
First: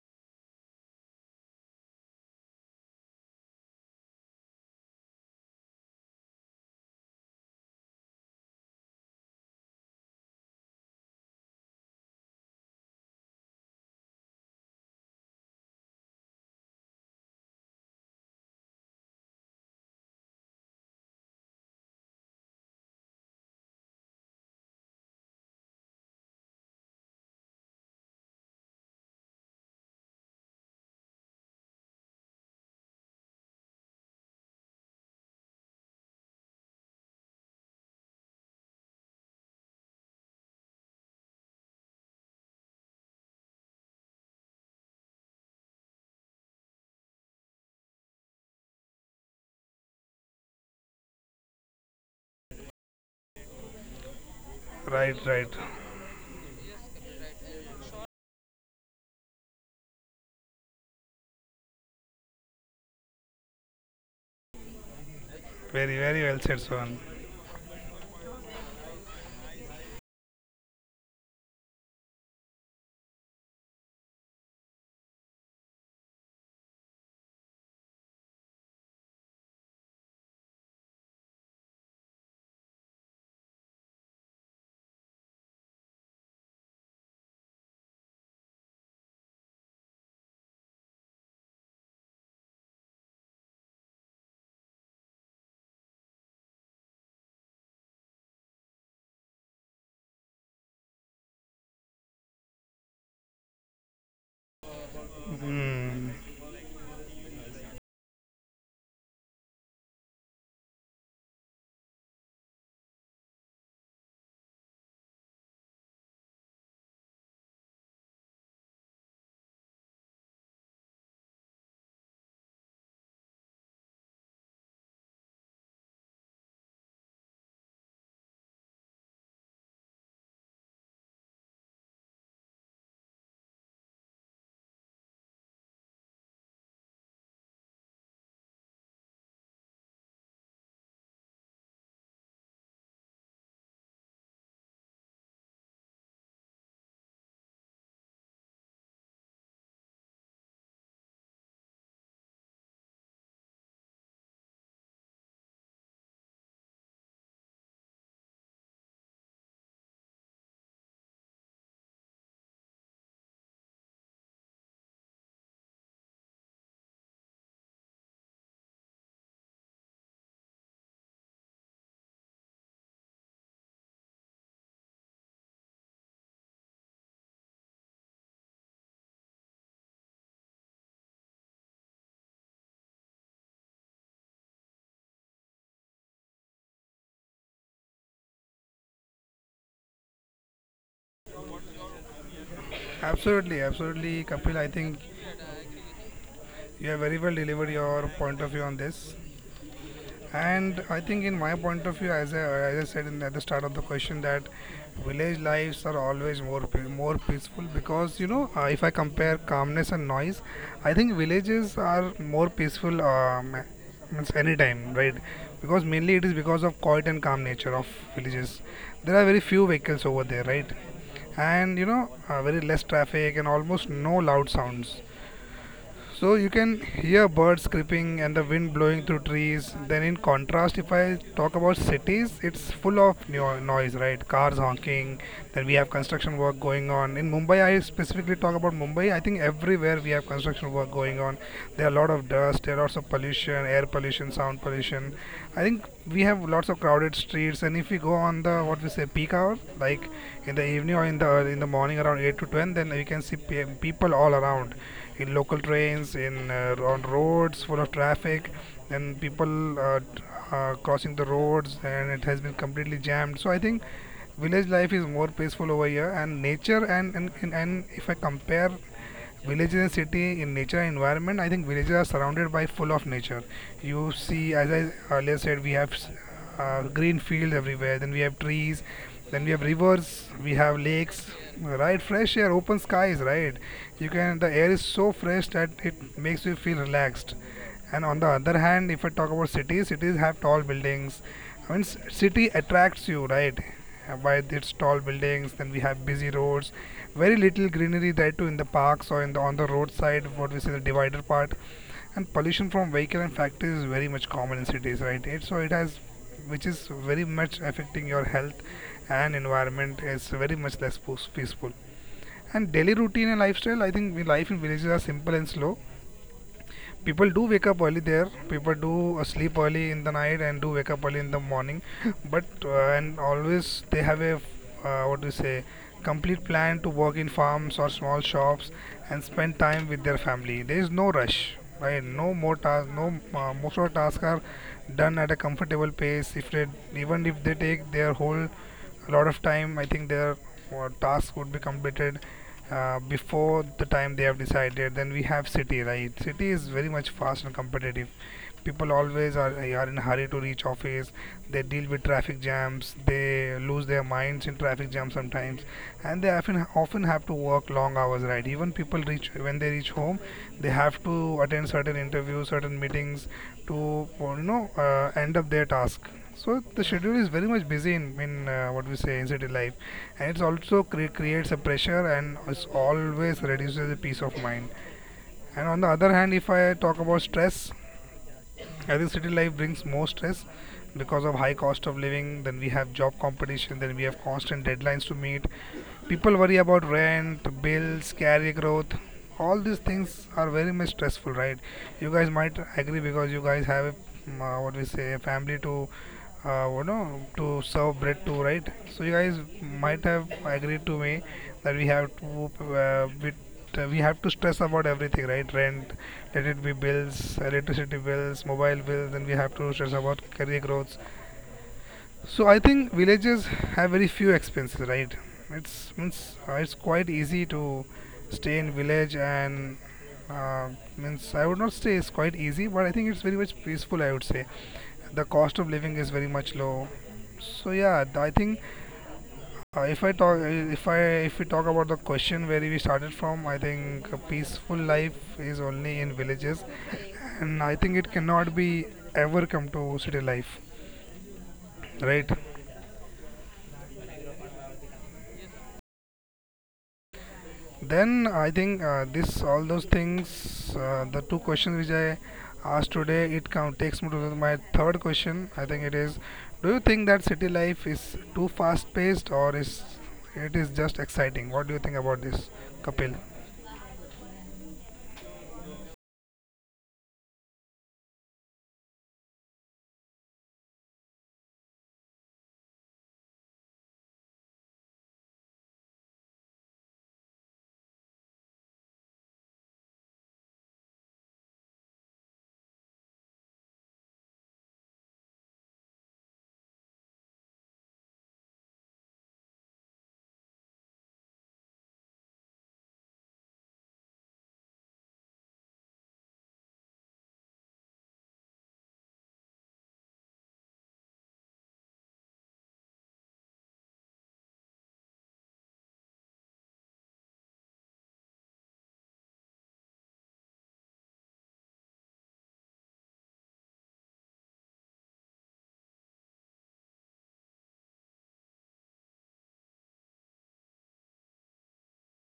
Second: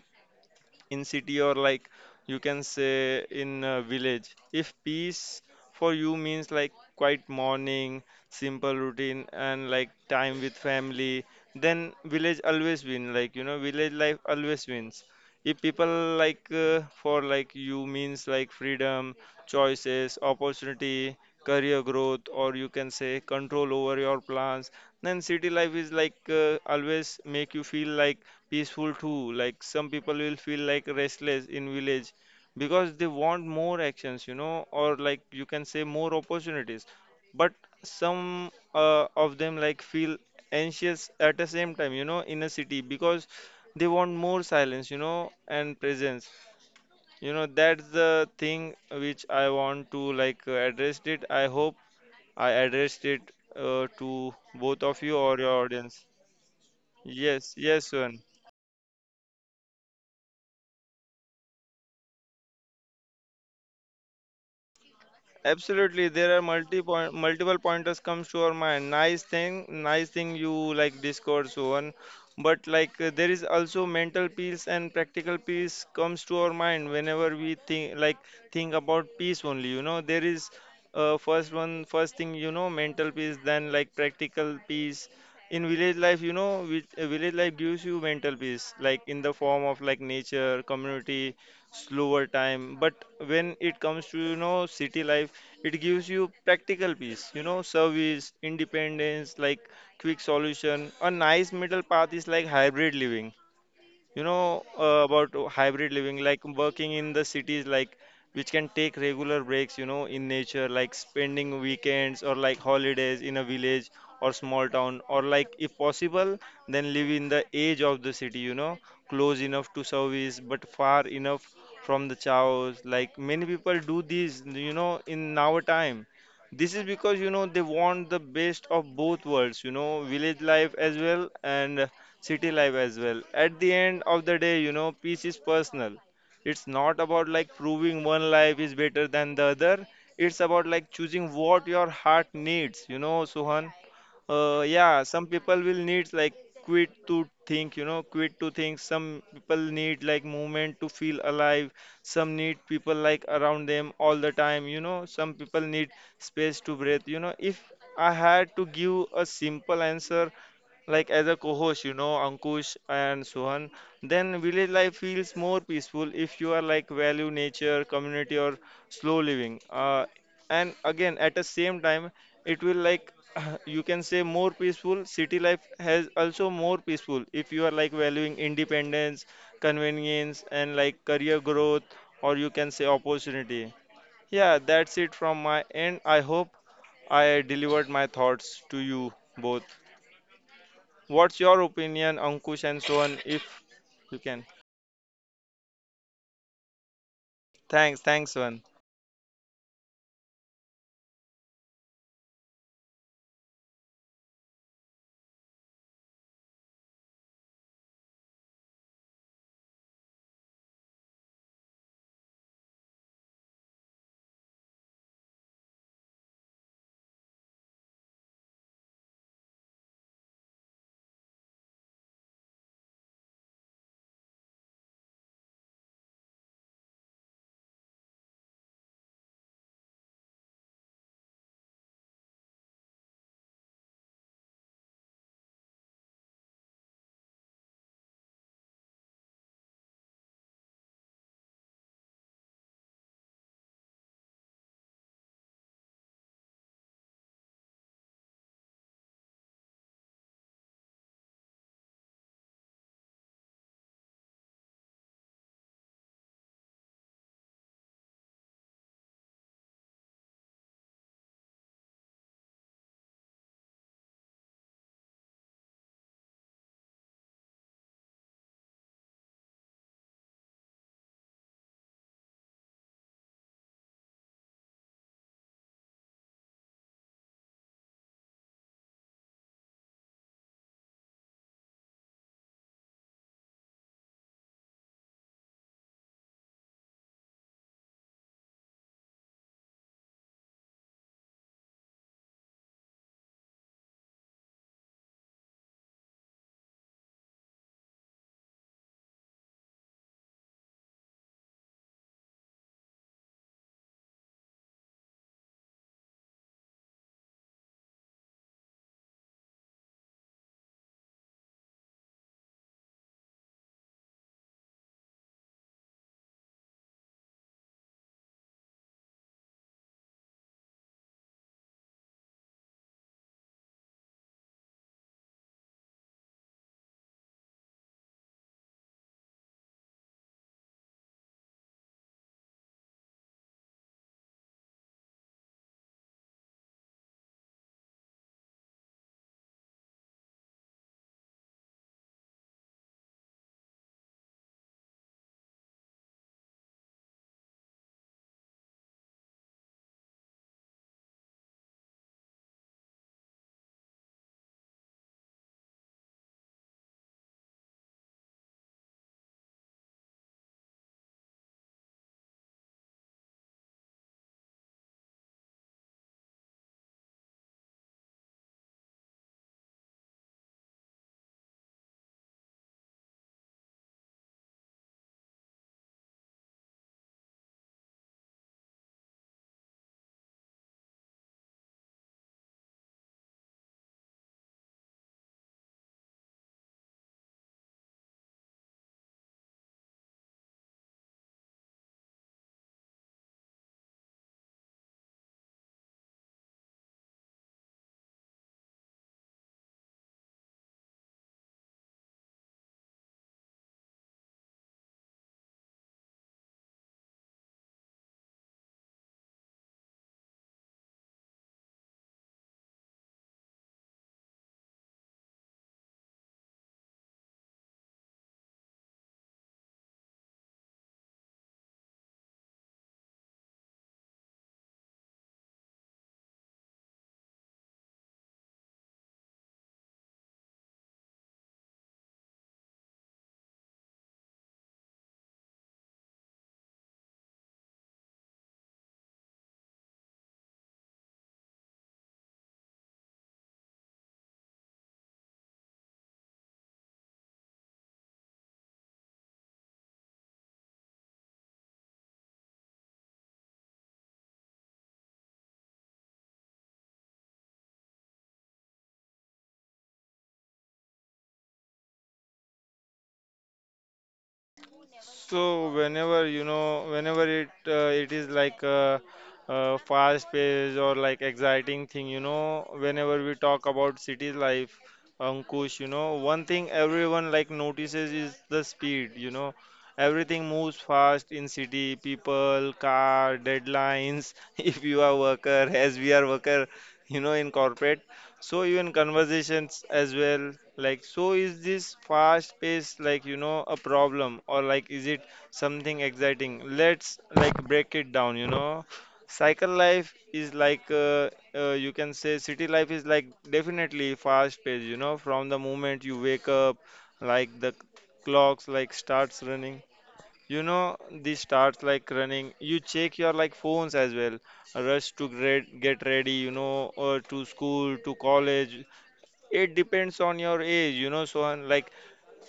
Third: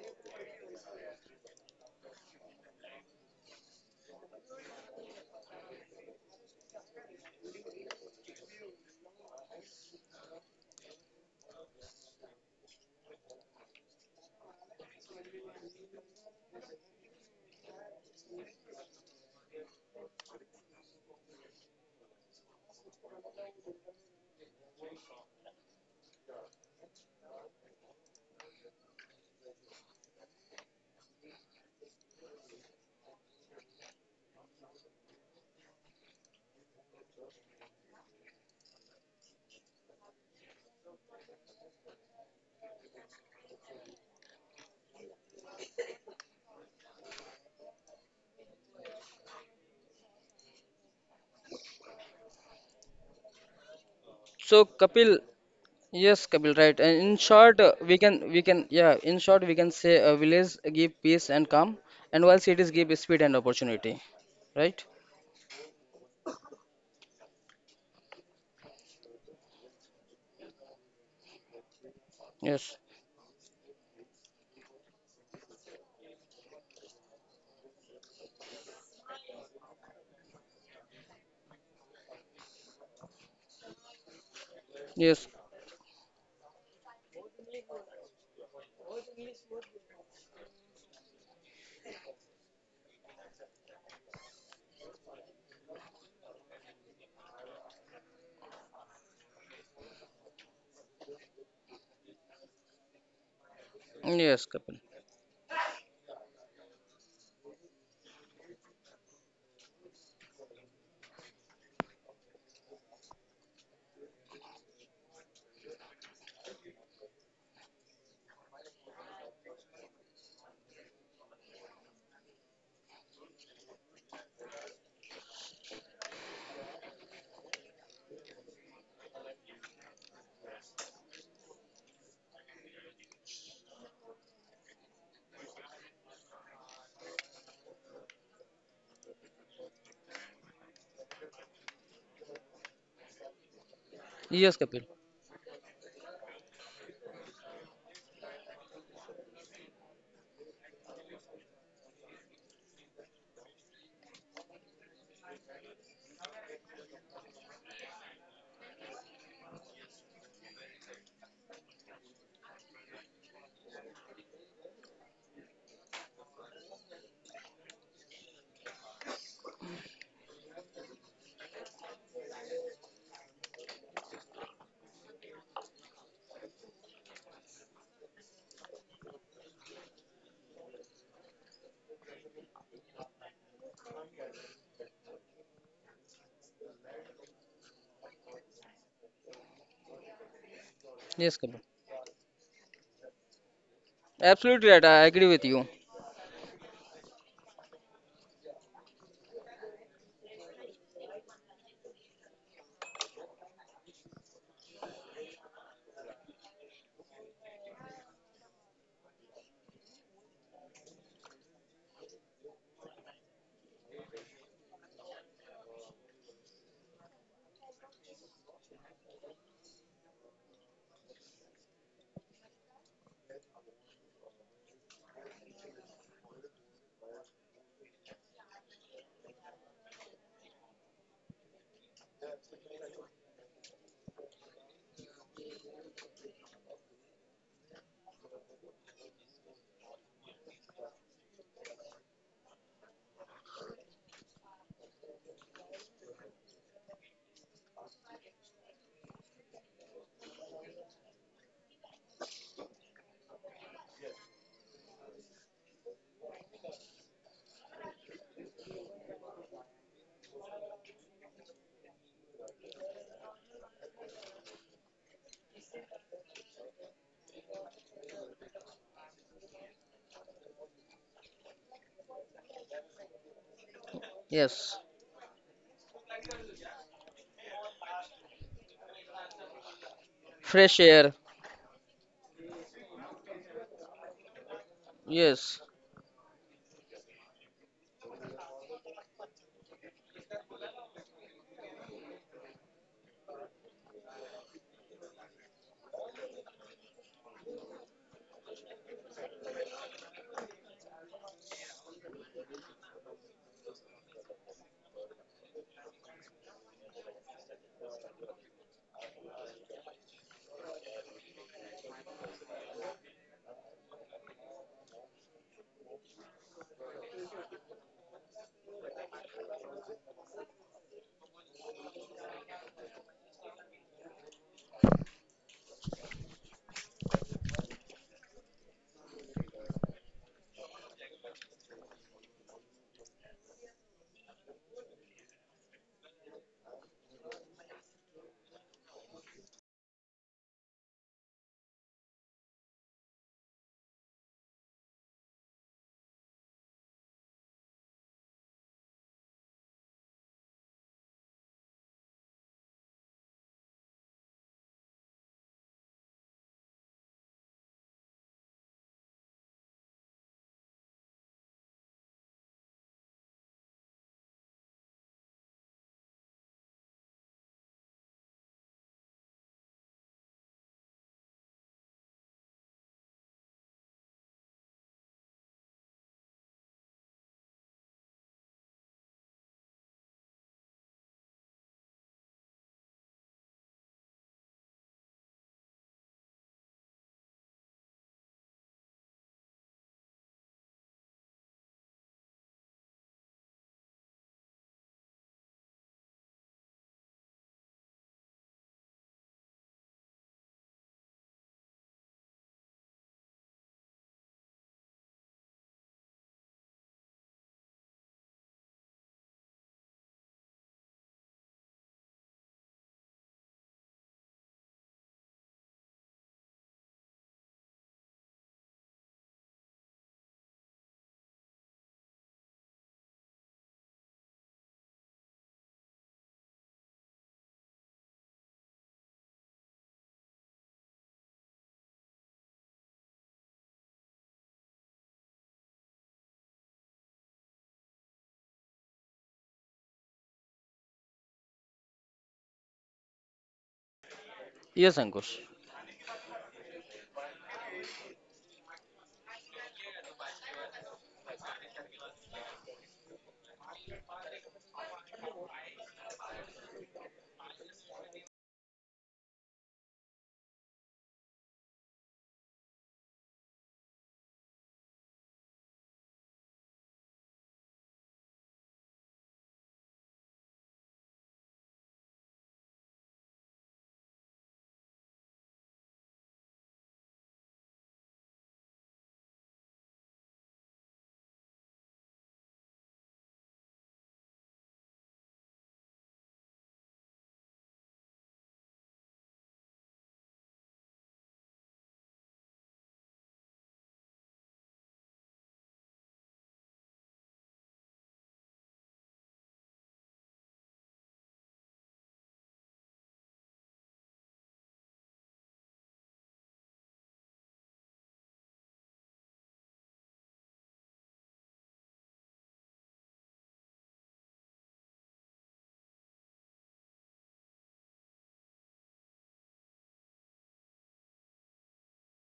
A: in city or like you can say in a village. If peace for you means like quiet morning, simple routine, and like time with family, then village always win, like, you know, village life always wins. If people like for like you means like freedom, choices, opportunity, career growth, or you can say control over your plans, then city life is like always make you feel like peaceful too. Like some people will feel like restless in village because they want more actions, you know, or like you can say more opportunities. But some of them like feel anxious at the same time, you know, in a city because they want more silence, you know, and presence. You know, that's the thing which I want to like address it. I hope I addressed it to
C: So,
A: both of you
B: right,
C: Kapil,
A: or
B: right.
A: your audience.
C: yes, Kapil, right. And in
A: Yes,
C: short,
A: yes, Swan.
C: yeah, in short, we can say village give peace and calm, and while cities give speed and opportunity, right?
B: Very,
A: Absolutely,
B: very well
A: there are
B: said,
A: multi
B: Swan.
A: point, multiple pointers comes to our mind. Nice thing you like Discord so on, but
C: Yes,
A: like there is also mental peace and practical peace comes to our mind whenever we think like think about peace only. You know, there is first one first thing, you know, mental peace, then like practical peace.
C: yes,
A: In village life, you know, village life gives you mental peace, like in the form of like nature, community, slower time. But when it comes to you know city life, it gives you practical peace, you know, service independence, like quick solution. A nice middle path is like hybrid living, you
C: yes,
A: know.
C: Kapil.
A: About hybrid
B: Mm.
A: living, like working in the cities, like which can take regular breaks, you know, in nature, like spending weekends or like holidays in a village or small town, or like if possible, then live in the edge of the city, you know, close enough to service but far enough from the chaos. Like many people do this, you know, in our time. This is because you know they want the best of both worlds, you know, village life as well and city life as well. At the end of the day, you know, peace is personal. It's not about like proving one life is better than the other. It's about like choosing what your heart needs, you know, Suhan.
C: Yes, Kapil.
A: Yeah, some people will need like quit to think. Some people need like movement to feel alive. Some need people like around them all the time, you know. Some people need space to breathe, you know. If I had to give a simple answer, like as a co-host, you know, Ankush and Suhan, then village life feels more peaceful if you are like value nature, community, or slow living. And again at the same time it will like you can say more peaceful, city life has also more peaceful if you are like valuing independence, convenience and like career growth, or you can say opportunity. Yeah, that's it from my end. I hope I delivered my thoughts to you both. What's
C: Yes,
A: your
C: Kapil.
A: opinion, Ankush and Sohan, if
B: Absolutely,
A: you
B: absolutely,
A: can?
B: Kapil.
C: Absolutely
B: I
C: right. I
B: think
C: agree with you.
B: you have very well delivered
A: Thanks,
B: your
A: thanks
B: point of
A: Sohan.
B: view on this. And I think, in my point of view, as I said in the, at the start of the question, that village lives are always more more peaceful because you know, if I compare calmness and noise, I think villages are more peaceful. Means anytime, right? Because mainly it is because of quiet and calm nature of villages. There are very few vehicles over there, right? And you know, very less traffic and almost no loud sounds. So you can hear birds creeping and the wind blowing through trees. Then, in contrast, if I talk about cities, it's full of noise, right? Cars honking. Then we have construction work going on. In Mumbai, I specifically talk about Mumbai. I think everywhere we have construction work going on. There are a lot of dust. There are lots of pollution, air pollution, sound pollution. I think we have lots of crowded streets. And if we go on the what we say peak hour, like in the evening or in the morning around 8 to 10, then we can see people all around in local trains, in on roads full of traffic, and people crossing the roads, and it has been completely jammed. So I think village life is more peaceful over here, and nature and if I compare villages and city in nature and environment, I think villages are surrounded by full of nature. You see, as
C: Yes,
B: I earlier said, we have green fields everywhere. Then we have trees. Then we have rivers. We
C: fresh
B: have
C: air.
B: lakes. Right, fresh air, open skies. Right, you can. The air is so fresh
C: Yes,
B: that it makes you feel relaxed. And on the other hand, if I talk about cities, cities have tall buildings. I mean, city attracts you, right? By its tall buildings, then we have busy roads, very little greenery there too, in the parks or in the on the roadside. What we say the divider part, and pollution from vehicle and factories is very much common in cities, right? It so it has which is very much affecting your health, and environment is very much less peaceful. And daily routine and lifestyle, I think we life in villages are simple and slow. People do wake up early there, people do sleep early in the night and do wake up early in the morning. But and always they have a what do you say, complete plan to work in farms or small shops and spend time with their family. There is no rush, right? No more tasks, no, most of the tasks are done at a comfortable pace. If they, even if they take their whole, a lot of time, I think their tasks would be completed before the time they have decided. Then we have city, right? City is very much fast and competitive. People are in a hurry to reach office. They deal with traffic jams, they lose their minds in traffic jams sometimes, and they often have to work long hours, right? Even people reach when they reach home, they have to attend certain interviews, certain meetings to you know end up their task. So the schedule is very much busy in what we say in city life, and it's also creates a pressure and it's always reduces the peace of mind. And on the other hand, if I talk about stress, I think city life brings more stress because of high cost of living. Then we have job competition. Then we have constant deadlines to meet. People worry about rent, bills, career growth. All these things are very much stressful, right? You guys might agree because you guys have a, what we say, a family to, you know, to serve bread to, right? So you guys might have agreed to me that we have to, uh, we, we have to stress about everything, right? Rent, let it be bills, electricity bills, mobile bills, then we have to stress about career growth. So I think villages have very few expenses, right? It's means it's quite easy to stay in village and uh, means I would not say it's quite easy, but I think it's very much peaceful. I would say the cost of living is very much low. So yeah, I think if I talk, if I, if we talk about the question where we started from, I think a peaceful life is only in villages, and I think it cannot be ever come to city life, right?
C: yes, Ankush.
B: Then I think this, all those things, the two questions which I asked today, it come, takes me to my third question. I think it is, do you think that city life is too fast-paced or is it is just exciting? What do you think about this, Kapil?
A: So whenever you know, whenever it it is like a fast paced or like exciting thing, you know, whenever we talk about city life, Ankush, you know, one thing everyone like notices is the speed, you know. Everything moves fast in city, people, car, deadlines, if you are worker, as we are worker, you know, in corporate, so even conversations as well, like so is this fast pace like you know a problem, or like is it something exciting? Let's like break it down, you know. Cycle life is like you can say City life is like definitely fast paced, you know. From the moment you wake up, like clocks like starts running the starts like running. You check your like phones as well. Rush to grad, get ready, you know, or to school, to college. It depends on your age, you know. So, and like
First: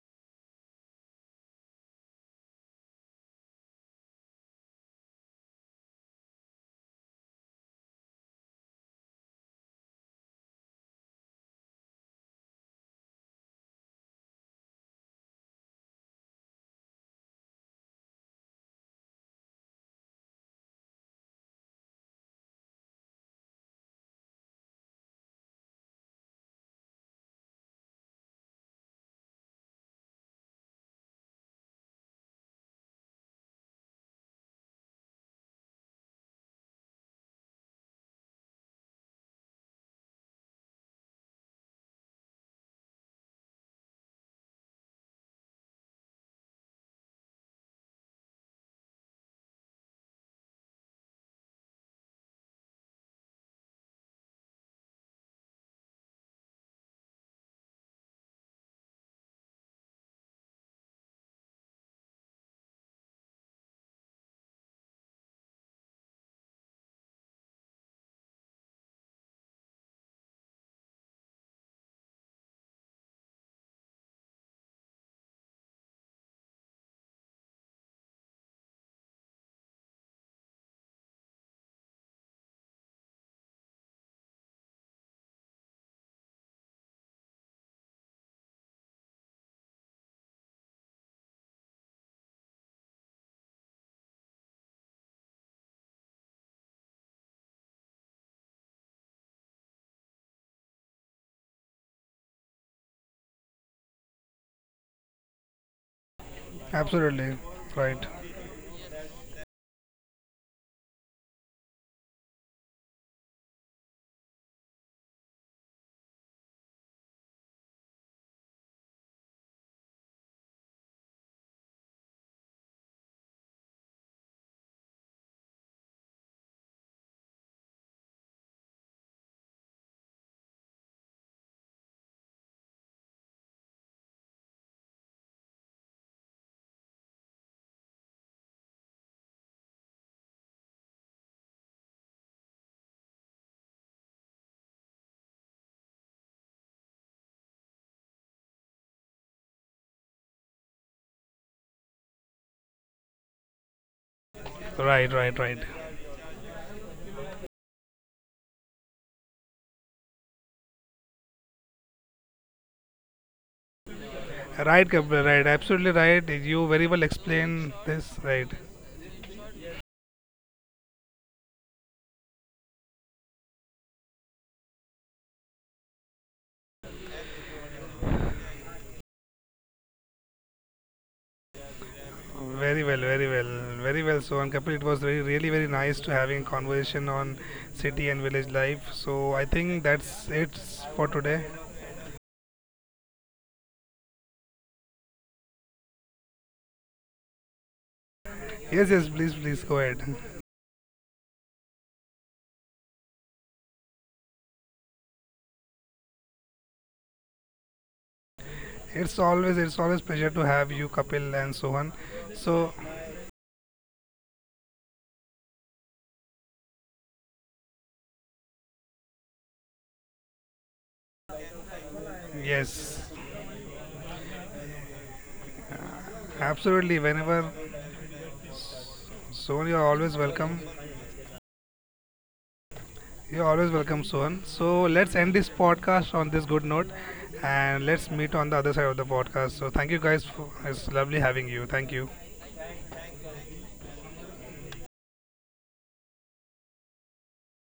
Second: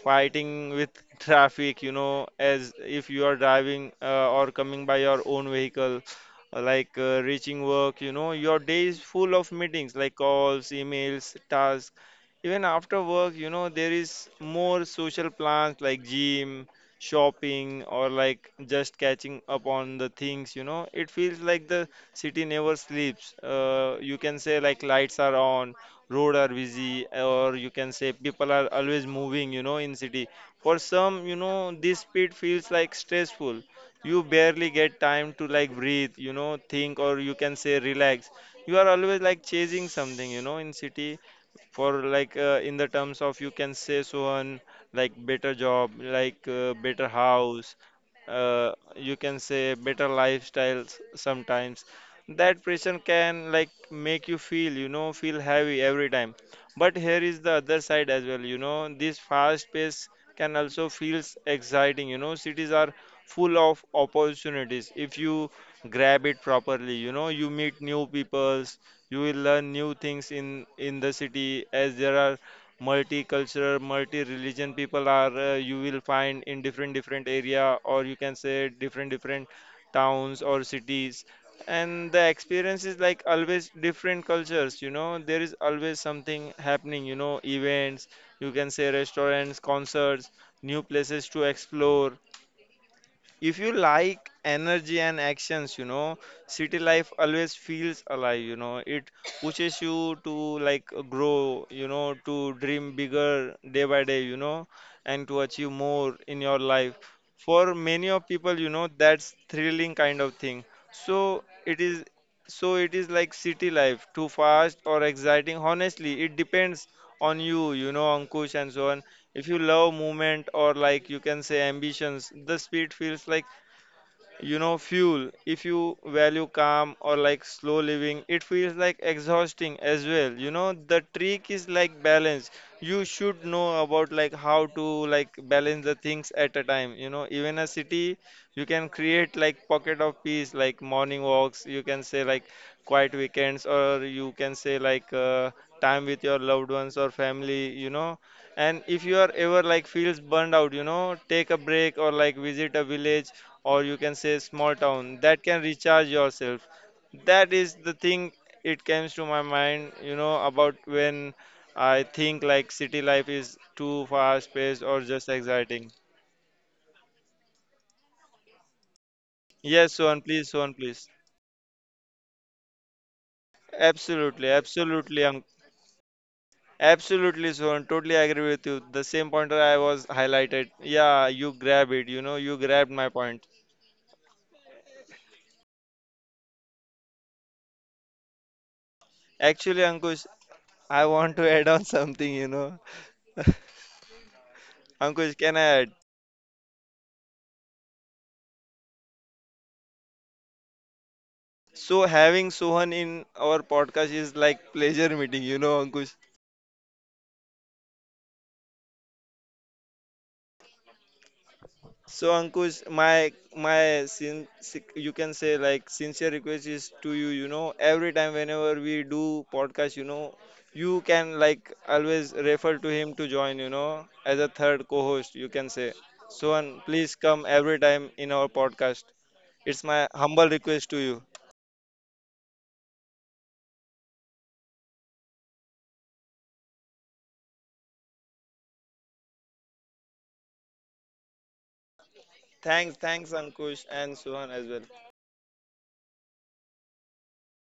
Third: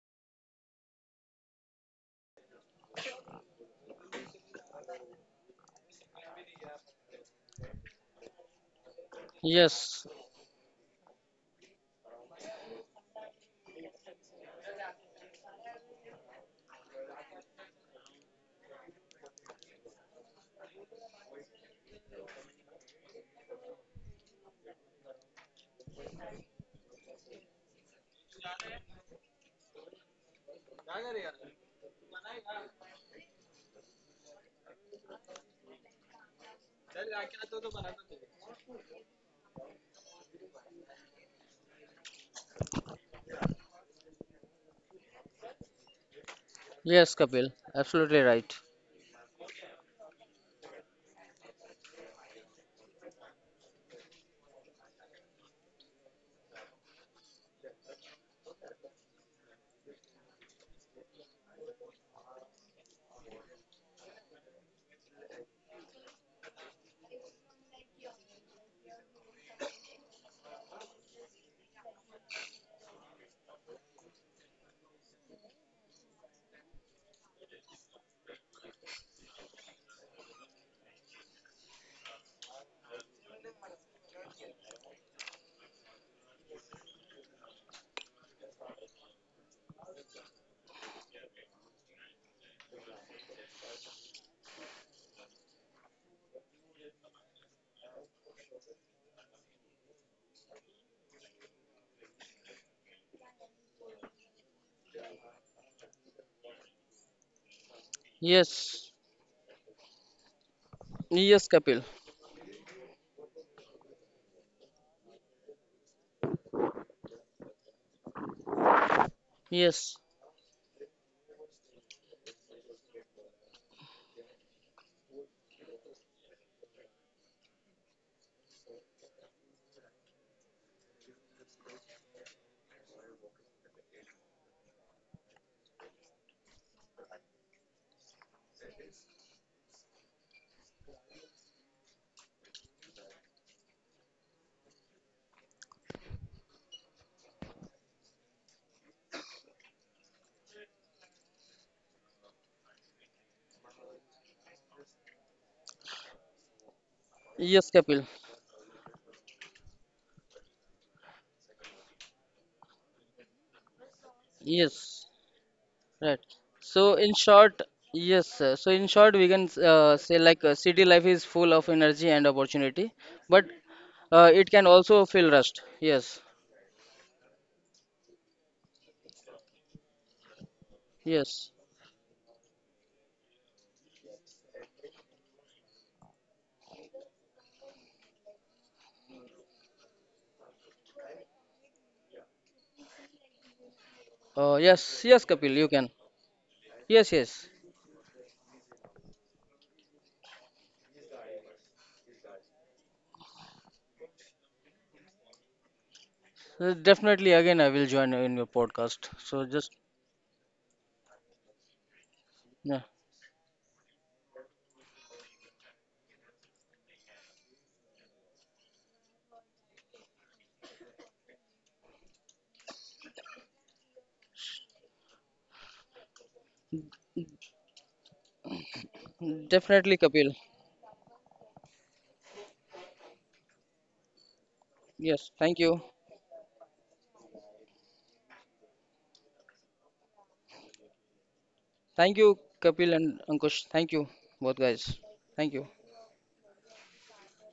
A: fighting with traffic, you know, as if you are driving or coming by your own vehicle, reaching work, you know, your day is full of meetings
C: Yes,
A: like calls, emails, tasks. Even after work, you know, there is more social plans like gym, shopping, or like just catching up on the things, you know. It feels like the city never sleeps. You can say like lights are on, road are busy, or you can say people are always moving, you know, in city. For some, you know, this speed feels like stressful. You barely get time to like breathe, you know, think, or you can say relax. You are always like chasing something, you know, in city, for like in the terms of you can say Sohan, like better job, like better
C: yes, Kapil.
A: house,
C: Absolutely right.
A: you can say better lifestyles. Sometimes that pressure can like make you feel, you know, feel heavy every time. But here is the other side as well, you know. This fast pace can also feels exciting, you know. Cities are full of opportunities if you grab it properly, you know. You meet new people, you will learn new things in the city as there are multicultural, multi-religion people are, you will find in different different area, or you can say different different towns or cities. And the experience is like always different cultures, you know, there is always something happening, you know, events, you can say restaurants, concerts, new places to explore. If you like energy and actions, you know, city life always feels alive, you know. It pushes you to like grow, you know, to dream bigger day by day, you know, and to achieve more in your life.
B: Absolutely,
A: For
B: right.
A: many of people, you
C: Yes,
A: know, that's thrilling kind of thing.
C: yes,
A: So
C: Kapil.
A: it is so it is like city life, too fast or exciting? Honestly, it depends on you, you know, Ankush and so on. If you
C: Yes,
A: love movement or like you can say ambitions, the speed feels like you know fuel. If you value calm or like slow living, it feels like exhausting as well, you know. The trick is like balance. You should know about like how to like balance the things at a time, you know. Even a city, you can create like pocket of peace, like morning walks, you can say like quiet weekends, or you can say like time with your loved ones or family, you know. And if you are ever like feels burned out, you know, take a break, or like visit a village, or you can say small
B: Right,
A: town,
B: right,
A: that
B: right.
A: can recharge yourself. That
C: yes,
A: is
C: Kapil.
A: the thing, it comes to my mind, you know, about when I think like city life is too fast paced
B: Right,
C: Yes.
A: or
B: Kapil,
A: just
B: right.
A: exciting.
B: Absolutely
C: Right.
B: right. You
C: So
B: very well
C: in short,
B: explained
C: yes,
B: this,
C: sir.
B: right.
C: So in short, we can
A: Yes
C: say
A: Sohan, please, Sohan
C: city life
A: please.
C: is full of energy and opportunity, but it
A: absolutely
C: can also
A: absolutely
C: feel
A: i
C: rushed. Yes,
A: Absolutely Sohan, totally agree with you, the same pointer I was highlighted. Yeah,
C: yes,
A: you grab it, you know, you grabbed
B: Very well,
A: my
B: very
A: point.
B: well, very well. So, and Kapil, it was very, really very nice to having conversation on city and village life. So, I
A: Actually
B: think
A: Ankush,
B: that's it
A: I
B: for
A: want to
B: today.
A: add on something, you know.
C: uh, yes, yes,
A: Ankush,
C: Kapil,
A: can
C: you
A: I
C: can.
A: add?
C: Yes, yes.
B: Yes, yes, please, please go ahead.
A: So having Sohan in our podcast is like pleasure meeting, you know, Ankush.
C: Definitely. Again, I will join in your podcast. So just
B: It's always pleasure to have you, Kapil and Sohan.
A: So
C: Yeah,
A: Ankush,
B: So,
A: you can say like sincere request is to you, you know, every time whenever we do podcast, you know, you can like always refer to
B: yes,
A: him to join, you know, as a third co-host, you can say. Sohan,
B: absolutely.
A: please come
B: Whenever,
A: every time in our podcast.
B: Sohan,
A: It's
B: you're
C: definitely,
A: my
B: always
C: Kapil.
A: humble
B: welcome.
A: request to you.
B: You're always welcome, Sohan. So let's
C: Yes.
B: end this
C: Thank you.
B: podcast on this good note and let's meet on the other side of the podcast. So thank you guys. For, it's lovely having you. Thank
C: Thank
B: you.
C: you, Kapil
A: Thanks,
C: and
A: thanks
C: Ankush.
A: Ankush
C: Thank you,
A: and Sohan
C: both
A: as
C: guys.
A: well.
C: Thank you.